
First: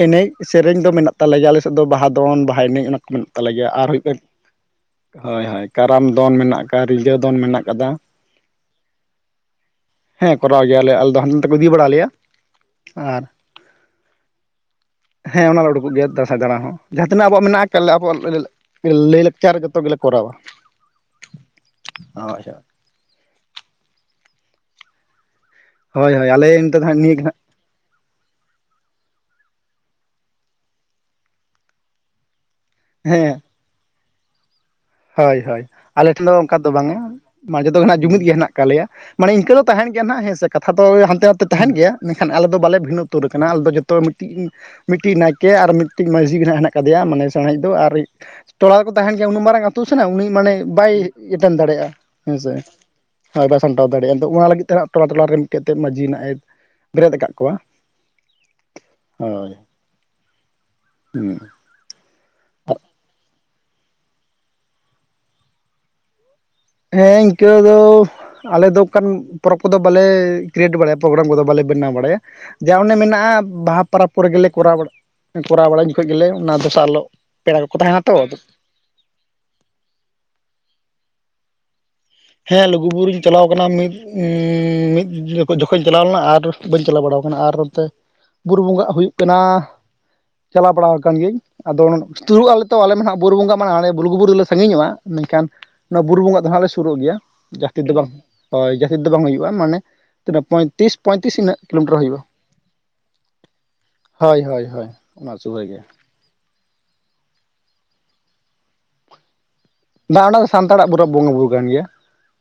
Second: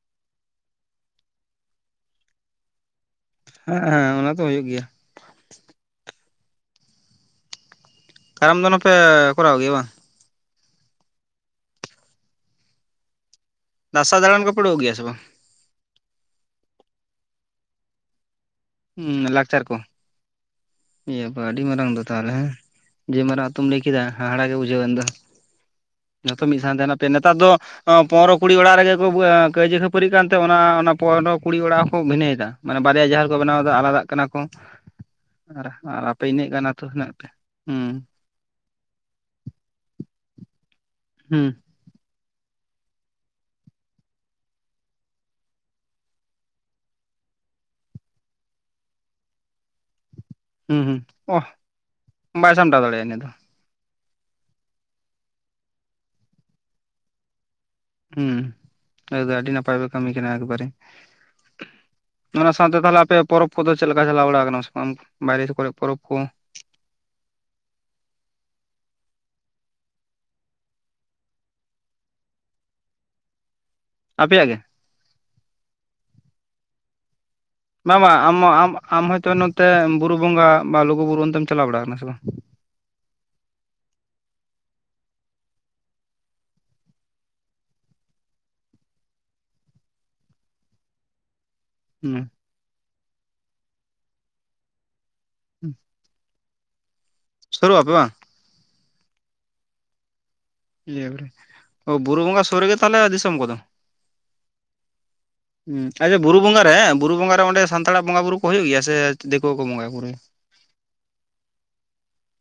ᱮᱱᱮᱡ ᱥᱮᱨᱮᱧ ᱫᱚ ᱢᱮᱱᱟᱜ ᱛᱟᱞᱮ ᱜᱮᱭᱟ ᱟᱞᱮᱥᱮᱫ ᱫᱚ ᱵᱟᱦᱟ ᱫᱚᱱ, ᱵᱟᱦᱟ ᱮᱱᱮᱡ, ᱚᱱᱟᱠᱚ ᱢᱮᱱᱟᱜ ᱛᱟᱞᱮ ᱜᱮᱭᱟ ᱦᱮᱸ ᱟᱨ ᱦᱮᱸ [unintelligible] ᱚᱱᱟ ᱛᱚ ᱦᱩᱭᱩᱜ ᱜᱮᱭᱟ [inaudible] ᱦᱳᱭ ᱦᱳᱭ ᱠᱟᱨᱟᱢ ᱫᱚᱱ ᱢᱮᱱᱟᱜ ᱠᱟᱫᱟ ᱨᱤᱡᱷᱟᱹ ᱫᱚᱱ ᱢᱮᱱᱟᱜ ᱠᱟᱫᱟ ᱾ ᱠᱟᱨᱟᱢ ᱫᱚᱱ ᱦᱚᱸ ᱯᱮ ᱠᱚᱨᱟᱣ ᱜᱮᱭᱟ ᱵᱟᱝ? ᱦᱮᱸ ᱠᱚᱨᱟᱣ ᱜᱮᱭᱟᱞᱮ ᱟᱞᱮ ᱫᱚ ᱦᱟᱱᱛᱮ ᱠᱚ ᱤᱫᱤ ᱵᱟᱲ ᱞᱮᱭᱟ ᱾ [inaudible] ᱟᱨ ᱫᱟᱥᱟᱸᱭ ᱫᱟᱬᱟᱱ ᱠᱚᱯᱮ ᱩᱰᱩᱠᱚᱜ ᱜᱮᱭᱟ ᱥᱮ ᱵᱟᱝ? ᱦᱮᱸ ᱚᱱᱟᱞᱮ ᱩᱰᱩᱠᱚᱜ ᱜᱮᱭᱟ, ᱫᱟᱸᱥᱟᱭ ᱫᱟᱬᱟᱱ ᱦᱚᱸ ᱾ ᱡᱟᱦᱟᱸ ᱛᱤᱱᱟᱹᱜ ᱟᱵᱚᱣᱟᱜ ᱢᱮᱱᱟᱜ ᱟᱠᱟᱫ ᱟᱵᱚᱣᱟᱜ ᱞᱟᱹ ᱞᱟᱹ ᱦᱩᱸ ᱞᱟᱠᱪᱟᱨ ᱞᱟᱹᱭᱼᱞᱟᱠᱪᱟᱨ ᱠᱚ ᱡᱚᱛᱚ ᱜᱮᱞᱮ ᱠᱚᱨᱟᱣᱟ ᱾ ᱤᱭᱟᱹ ᱰᱟ ᱟᱹᱰᱤ ᱢᱟᱨᱟᱝ ᱫᱚ ᱛᱟᱦᱚᱞᱮ ᱦᱮᱸ ᱡᱮ ᱢᱟᱨᱟᱝ ᱟᱹᱛᱩᱢ ᱞᱟᱹᱭ ᱠᱮᱫᱟ, ᱦᱟᱦᱟᱲᱟᱜ ᱜᱮ ᱵᱩᱡᱷᱟᱹᱣ ᱮᱱ ᱫᱚ ᱦᱳᱭ ᱾ ᱦᱳᱭ ᱡᱷᱚᱛᱚ ᱟᱞᱮ ᱢᱤᱫ ᱥᱟᱶᱛᱮ ᱱᱤᱛᱚᱜ ᱫᱚ ᱦᱟᱸᱜ ᱦᱮᱱᱟᱜ ᱯᱮᱭᱟ ᱱᱤᱭᱟᱹ ᱜᱮ ᱱᱮᱛᱟᱨ ᱦᱟᱸᱜ ᱫᱚ ᱚᱸ ᱯᱚᱱᱨᱚ ᱠᱩᱲᱤ ᱚᱲᱟᱜ ᱨᱮᱜᱮ ᱠᱚ ᱠᱟᱹᱭᱡᱟᱹ ᱠᱷᱟᱹᱯᱟᱹᱨᱤᱜ ᱠᱟᱱᱛᱮ ᱚᱱᱟ ᱯᱚᱱᱨᱚ ᱠᱩᱲᱤ ᱚᱲᱟᱜ ᱦᱚᱸᱠᱚ ᱵᱷᱤᱱᱟᱹᱭᱮᱫᱟ ᱾ ᱢᱟᱱᱮ ᱵᱟᱨᱭᱟ ᱡᱟᱦᱮᱨ ᱦᱮᱸ ᱠᱚ ᱵᱮᱱᱟᱣ ᱮᱫᱟ ᱟᱞᱟᱫᱟᱜ ᱠᱟᱱᱟ ᱠᱚ ᱾ ᱦᱳᱭ ᱦᱳᱭ ᱟᱞᱮ ᱴᱷᱮᱱ ᱫᱚ ᱚᱱᱠᱟ ᱫᱚ ᱟᱹᱛᱩ ᱵᱟᱝᱟ ᱦᱮᱱᱟᱜ ᱯᱮ ᱢᱟ ᱡᱷᱚᱛᱚ ᱜᱮ ᱱᱟᱦᱟᱜ ᱦᱩᱸ ᱡᱩᱢᱤᱫ ᱜᱮ ᱦᱮᱱᱟᱜ ᱟᱠᱟᱜ ᱞᱮᱭᱟ, ᱢᱟᱱᱮ ᱤᱱᱠᱟᱹ ᱫᱚ ᱛᱟᱦᱮᱱ ᱜᱮᱭᱟ ᱱᱟᱦᱟᱜ ᱦᱮᱸ ᱥᱮ ᱠᱟᱛᱷᱟ ᱫᱚ ᱦᱟᱱᱛᱮ ᱦᱩᱸ ᱱᱟᱛᱮ ᱛᱟᱦᱮᱱ ᱜᱮᱭᱟ ᱾ ᱢᱮᱱᱠᱷᱟᱱ ᱟᱞᱮᱫᱚ ᱵᱟᱞᱮ ᱵᱷᱤᱱᱟᱹ ᱩᱛᱟᱹᱨ ᱟᱠᱟᱱᱟ ᱟᱞᱮ ᱫᱚ ᱡᱷᱚᱛᱚ ᱢᱤᱫᱴᱤᱡ ᱢᱤᱫᱴᱤᱡ ᱱᱟᱭᱠᱮ ᱟᱨ ᱢᱤᱫᱴᱤᱡ ᱢᱟᱺᱡᱷᱤ ᱜᱮ ᱦᱟᱸᱜ ᱦᱮᱱᱟᱜ ᱠᱟᱫᱮᱭᱟ ᱢᱟᱱᱮ ᱥᱮᱬᱟᱭᱤᱡ ᱫᱚ ᱾ ᱟᱨ ᱴᱚᱞᱟ ᱨᱮᱠᱚ ᱛᱟᱦᱮᱱ ᱜᱮᱭᱟ ᱩᱱᱟᱹᱜ ᱢᱟᱨᱟᱝ ᱟᱹᱛᱩ ᱥᱮ ᱱᱟᱦᱟᱜ ᱩᱱᱤ ᱢᱟᱱᱮ ᱦᱩᱸ ᱵᱟᱭ ᱦᱩᱸ ᱚᱦ ᱮᱴᱮᱱ ᱫᱟᱲᱮᱭᱟᱜᱼᱟ ᱦᱮᱸᱥᱮ? ᱵᱟᱭ ᱥᱟᱢᱴᱟᱣ ᱫᱟᱲᱮᱭᱟᱜᱼᱟ ᱤᱱᱟᱹ ᱫᱚ ᱦᱳᱭ ᱵᱟᱥ ᱥᱟᱢᱴᱟᱣ ᱫᱟᱲᱮᱭᱟᱜ-ᱟ ᱟᱫᱚ ᱚᱱᱟ ᱞᱟᱹᱜᱤᱫ ᱛᱮ ᱦᱟᱸᱜ ᱴᱚᱞᱟ ᱴᱚᱞᱟᱨᱮ ᱢᱤᱫᱴᱮᱡ ᱢᱟᱺᱡᱤᱭ ᱱᱟᱦᱟᱜ ᱮ ᱵᱮᱨᱮᱫ ᱟᱠᱟᱫ ᱠᱚᱣᱟ ᱾ ᱦᱩᱸ ᱟᱫᱚ ᱟᱹᱰᱤ ᱱᱟᱯᱟᱭ ᱯᱮ ᱠᱟᱹᱢᱤ ᱠᱟᱱᱟ ᱮᱠᱵᱟᱨᱮ ᱾ [inaudible] ᱦᱩᱸ ᱚᱱᱟ ᱥᱟᱶᱛᱮ ᱛᱟᱦᱟᱞᱮ ᱟᱯᱮᱭᱟᱜ ᱯᱚᱨᱚᱵᱽ ᱠᱚᱫᱚ ᱪᱮᱫ ᱞᱮᱠᱟ ᱪᱟᱞᱟᱣ ᱵᱟᱲᱟ ᱟᱠᱟᱱᱟ ᱥᱮ ᱵᱟᱝ ᱵᱟᱭᱨᱮ ᱠᱚᱨᱮ ᱯᱚᱨᱚᱵᱽ ᱠᱚ? ᱦᱮᱸ ᱤᱱᱠᱟᱹ ᱫᱚ ᱟᱞᱮ ᱫᱚ ᱚᱱᱠᱟᱱ ᱯᱚᱨᱚᱵᱽ ᱠᱚᱫᱚ ᱵᱟᱞᱮ ᱠᱨᱤᱭᱮᱴ ᱵᱟᱲᱟᱭᱟ ᱯᱨᱳᱜᱨᱟᱢ ᱠᱚᱫᱚ ᱵᱟᱞᱮ ᱵᱮᱱᱟᱣ ᱵᱟᱲᱟᱭᱟ ᱾ ᱡᱟ ᱚᱱᱮ ᱢᱮᱱᱟᱜ-ᱟ ᱵᱟᱦᱟ ᱯᱚᱨᱚᱵᱽ ᱠᱚᱨᱮ ᱟᱯᱮᱭᱟᱜ ᱜᱮᱞᱮ ᱜᱮ ᱠᱚᱨᱟᱣ ᱠᱚᱨᱟᱣ ᱵᱟᱲᱟᱭ ᱡᱚᱠᱷᱚᱱ ᱜᱮᱞᱮ ᱚᱱᱟ ᱫᱚᱥᱟᱨ ᱦᱤᱞᱳᱜ ᱾ ᱵᱟᱝ ᱵᱟ ᱟᱢ ᱟᱢᱟ ᱟᱢ ᱦᱚᱭᱛᱳ ᱱᱚᱛᱮ ᱵᱩᱨᱩ ᱵᱚᱸᱜᱟ ᱵᱟ ᱞᱩᱜᱩ ᱵᱩᱨᱩ ᱚᱱᱛᱮᱢ ᱪᱟᱞᱟᱣ ᱵᱟᱲᱟ ᱟᱠᱟᱱᱟ ᱥᱮ ᱵᱟᱝ ᱦᱮᱸ ᱞᱩᱜᱩ ᱵᱩᱨᱩᱧ ᱪᱟᱞᱟᱣ ᱟᱠᱟᱱᱟ ᱢᱤᱫ ᱩᱸᱻ ᱢᱤᱫ ᱡᱚᱠᱷᱚᱡ ᱡᱚᱠᱷᱮᱡ ᱤᱧ ᱪᱟᱞᱟᱣ ᱞᱮᱱᱟ ᱟᱨ ᱵᱟᱹᱧ ᱪᱟᱞᱟᱣ ᱵᱟᱲᱟ ᱟᱠᱟᱱᱟ ᱟᱨ ᱚᱱᱛᱮ ᱵᱩᱨᱩ ᱵᱚᱸᱜᱟᱜ ᱦᱩᱭᱩᱜ ᱠᱟᱱᱟ [inaudible] ᱪᱟᱞᱟᱣ ᱵᱟᱲᱟ ᱟᱠᱟᱱ ᱜᱤᱭᱟᱹᱧ ᱾ ᱟᱫᱚ ᱦᱩᱸ ᱥᱩᱨᱩᱜ ᱟᱞᱮ ᱛᱚ ᱦᱟᱸᱜ ᱵᱩᱨᱩ ᱵᱚᱸᱜᱟ [unintelligible] ᱞᱩᱜᱩᱵᱩᱨᱩ ᱨᱮᱞᱮ ᱥᱟᱺᱜᱤᱧᱚᱜ-ᱟ ᱢᱮᱱᱠᱷᱟᱱ ᱚᱱᱟ ᱵᱩᱨᱩ ᱵᱚᱸᱜᱟ ᱦᱟᱜ ᱞᱮ ᱥᱩᱨᱩᱜ ᱜᱮᱭᱟ ᱥᱩᱨᱩᱜ ᱡᱟᱹᱥᱛᱤ ᱟᱯᱮ ᱫᱚ ᱵᱟᱝ ᱦᱚᱭ ᱡᱟᱹᱥᱛᱤ ᱫᱚ ᱵᱟᱝ ᱦᱩᱭᱩᱜ-ᱟ ᱢᱟᱱᱮ ᱛᱤᱱᱟᱹᱜ ᱯᱚᱭ [unintelligible] ᱚ ᱵᱩᱨᱩ ᱵᱚᱸᱜᱟ ᱥᱩᱨ ᱨᱮᱜᱮ ᱛᱟᱦᱚᱞᱮ ᱫᱤᱥᱚᱢ ᱠᱚᱫᱚ? ᱦᱳᱭ ᱦᱳᱭ ᱦᱳᱭ ᱚᱱᱟ ᱥᱩᱨ ᱨᱮᱜᱮ ᱦᱩᱸ ᱾ ᱟᱪᱪᱷᱟ ᱵᱩᱨᱩ ᱵᱚᱸᱜᱟ ᱨᱮ ᱵᱩᱨᱩ ᱵᱚᱸᱜᱟ ᱨᱮ ᱚᱸᱵᱮ ᱥᱟᱱᱛᱟᱲᱟᱜ ᱵᱚᱸᱜᱟ ᱵᱩᱨᱩ ᱦᱩᱭᱩᱜ ᱜᱮᱭᱟ ᱥᱮ ᱫᱤᱠᱩ ᱠᱚ ᱵᱚᱸᱜᱟᱭᱟ? ᱵᱟᱝ ᱚᱱᱟ ᱫᱚ ᱥᱟᱱᱛᱟᱲᱟᱜ [unintelligible] ᱵᱚᱸᱜᱟ ᱵᱩᱨᱩ ᱠᱟᱱ ᱜᱮᱭᱟ ᱾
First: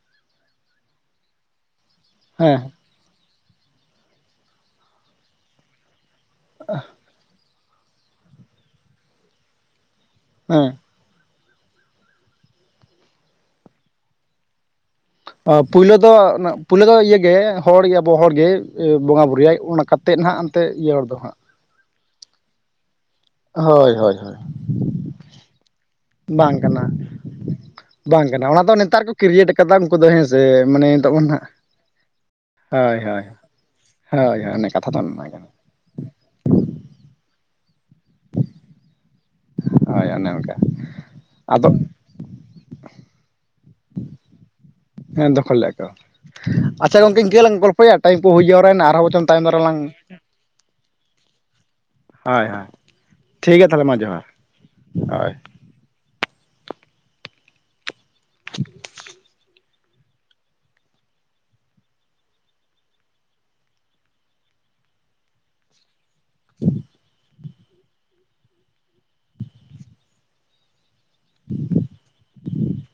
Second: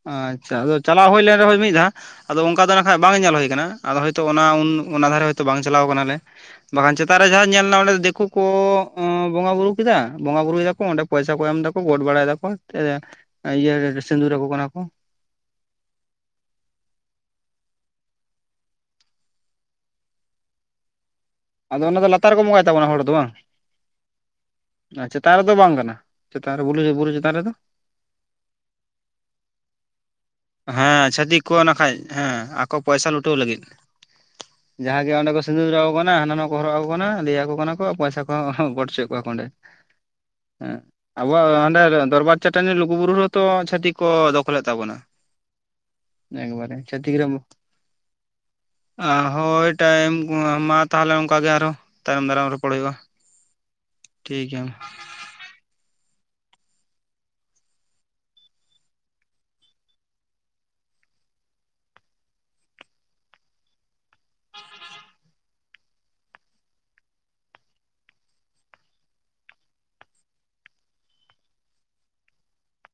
ᱟᱪᱪᱷᱟ ᱟᱫᱚ ᱪᱟᱞᱟᱣ ᱦᱩᱭ ᱞᱮᱱ ᱨᱮᱦᱚᱸ ᱢᱤᱫ ᱫᱷᱟᱣ ᱟᱫᱚ ᱦᱮᱸ ᱚᱱᱠᱟ ᱫᱚ ᱱᱟᱦᱟᱜ ᱵᱟᱝ ᱧᱮᱞ ᱦᱩᱭ ᱠᱟᱱᱟ ᱟᱫᱚ ᱦᱚᱭᱛᱚ ᱚᱱᱟ ᱩᱱ ᱚᱱᱟ ᱫᱷᱟᱨᱮ ᱵᱟᱝ ᱪᱟᱞᱟᱣ ᱠᱟᱱᱟᱞᱮ ᱵᱟᱝᱠᱷᱟᱱ ᱪᱮᱛᱟᱱ ᱨᱮ ᱡᱟᱦᱟᱸ ᱧᱮᱞ ᱚᱸᱰᱮ ᱫᱤᱠᱩ ᱠᱚ ᱵᱚᱸᱜᱟ ᱵᱩᱨᱩ ᱠᱮᱫᱟ ᱵᱚᱸᱜᱟ ᱵᱩᱨᱩᱭ ᱦᱮᱸ ᱫᱟᱠᱩ ᱚᱸᱰᱮ ᱯᱚᱭᱥᱟ ᱠᱚ ᱮᱢ ᱫᱟᱠᱚ ᱜᱚᱴ ᱵᱟᱲᱟᱭ ᱫᱟᱠᱚ ᱤᱭᱟᱹ ᱥᱤᱸᱫᱩᱨ ᱟᱠᱚ ᱠᱟᱱᱟ ᱠᱚ ᱾ ᱟᱹ ᱯᱳᱭᱞᱳ ᱫᱚ ᱯᱳᱭᱞᱳ ᱫᱚ ᱤᱭᱮ ᱜᱮ ᱦᱚᱲ ᱜᱮ ᱟᱵᱚ ᱦᱚᱲᱜᱮ ᱵᱚᱸᱜᱟ ᱵᱩᱨᱩ ᱭᱟᱭ ᱚᱱᱟ ᱠᱟᱛ ᱛᱮᱫ ᱱᱟᱦᱟᱜ ᱮᱱᱛᱮ ᱤᱭᱟᱹ ᱦᱚᱲ ᱫᱚ ᱦᱟᱸᱜ ᱟᱫᱚ ᱚᱱᱟ ᱫᱚ ᱞᱟᱛᱟᱨ ᱨᱮᱠᱚ ᱵᱚᱸᱜᱟᱭ ᱛᱟᱵᱚᱱᱟ ᱦᱚᱲ ᱫᱚ ᱵᱟᱝ? ᱦᱳᱭ ᱦᱳᱭ ᱦᱳᱭ ᱾ ᱟᱪᱷᱟ ᱪᱮᱛᱟᱱ ᱨᱮᱫᱚ ᱵᱟᱝ ᱠᱟᱱᱟ? ᱪᱮᱛᱟᱱ ᱵᱟᱝ ᱨᱮ ᱵᱩᱨᱩ ᱠᱟᱱᱟ ᱵᱩᱨᱩ ᱪᱮᱛᱟᱱ ᱨᱮᱫᱚ ᱵᱟᱝ ᱠᱟᱱᱟ ᱚᱱᱟ ᱫᱚ ᱱᱮᱛᱟᱨ ᱠᱚ ᱠᱨᱤᱭᱮᱴ ᱠᱟ ᱠᱟᱫᱟ ᱩᱱᱠᱩᱫᱚ ᱦᱮᱸᱥᱮ ᱢᱟᱱᱮ ᱦᱮᱸ ᱱᱤᱛᱚᱜ ᱪᱷᱟᱹᱛᱤᱠ ᱢᱟᱱᱟᱜ ᱠᱚ ᱱᱟᱠᱷᱟᱡ ᱦᱮᱸ ᱟᱠᱚ ᱦᱳᱭ ᱯᱚᱭᱥᱟ ᱦᱳᱭ ᱞᱩᱴᱟᱹᱣ ᱞᱟᱹᱜᱤᱫ ᱦᱳᱭ ᱦᱳᱭ ᱚᱱᱮ ᱠᱟᱛᱷᱟ ᱫᱚ ᱚᱱᱱᱟ ᱠᱟᱱᱟ ᱾ ᱚᱱᱟ ᱦᱟᱱᱟ ᱱᱚᱣᱟ ᱠᱚ ᱦᱚᱨᱚᱜ ᱟᱠᱚ ᱠᱟᱱᱟ ᱞᱟᱹᱭᱟᱠᱚ ᱠᱟᱱᱟ ᱠᱚ ᱯᱚᱭᱥᱟ ᱠᱚᱦᱚ ᱜᱚᱰ ᱚᱪᱚᱭᱮᱫ ᱠᱚᱣᱟ ᱚᱸᱰᱮ ᱦᱳᱭ ᱚᱱᱮ ᱚᱱᱠᱟ ᱮᱸ ᱟᱵᱚᱣᱟᱜ ᱟᱫᱚ ᱚᱸᱰᱮ ᱫᱚᱨᱵᱟᱨ ᱪᱟᱹᱴᱟᱹᱱᱤ ᱞᱚᱜᱩ ᱵᱩᱨᱩ ᱨᱮᱦᱚᱸ ᱛᱚ ᱪᱷᱟᱹᱛᱤᱠ ᱠᱚ ᱫᱚᱠᱷᱚᱞᱮᱫ ᱛᱟᱵᱚᱱᱟ ᱾ ᱦᱮᱸ ᱫᱚᱠᱷᱚᱞ ᱞᱮᱫ ᱠᱚ ᱾ ᱟᱪᱪᱷᱟ ᱜᱚᱢᱠᱮ ᱨᱮ ᱤᱱᱠᱟᱹ ᱞᱟᱝ ᱜᱚᱞᱯᱷᱚᱭᱟ ᱴᱟᱭᱤᱢ ᱠᱩ ᱦᱩᱭ ᱡᱟᱣᱨᱟᱭᱱᱟ ᱟᱨᱦᱚᱸ ᱵᱚᱪᱚᱝ ᱛᱟᱭᱚᱢ ᱫᱟᱨᱟᱢ ᱦᱳᱭ ᱞᱟᱝ ᱴᱟᱭᱤᱢ ᱢᱟ ᱛᱟᱦᱚᱞᱮ ᱚᱱᱠᱟ ᱜᱮ ᱟᱨᱦᱚ ᱛᱟᱭᱚᱢ ᱦᱳᱭ ᱫᱟᱨᱟᱢ ᱦᱳᱭ ᱨᱚᱯᱚᱲ ᱦᱩᱭᱩᱜᱼᱟ ᱾ ᱴᱷᱤᱠ ᱜᱮᱭᱟ ᱛᱟᱦᱚᱞᱮ ᱢᱟ ᱡᱚᱦᱟᱨ, ᱦᱚᱭ ᱾ [inaudible] [inaudible] [inaudible]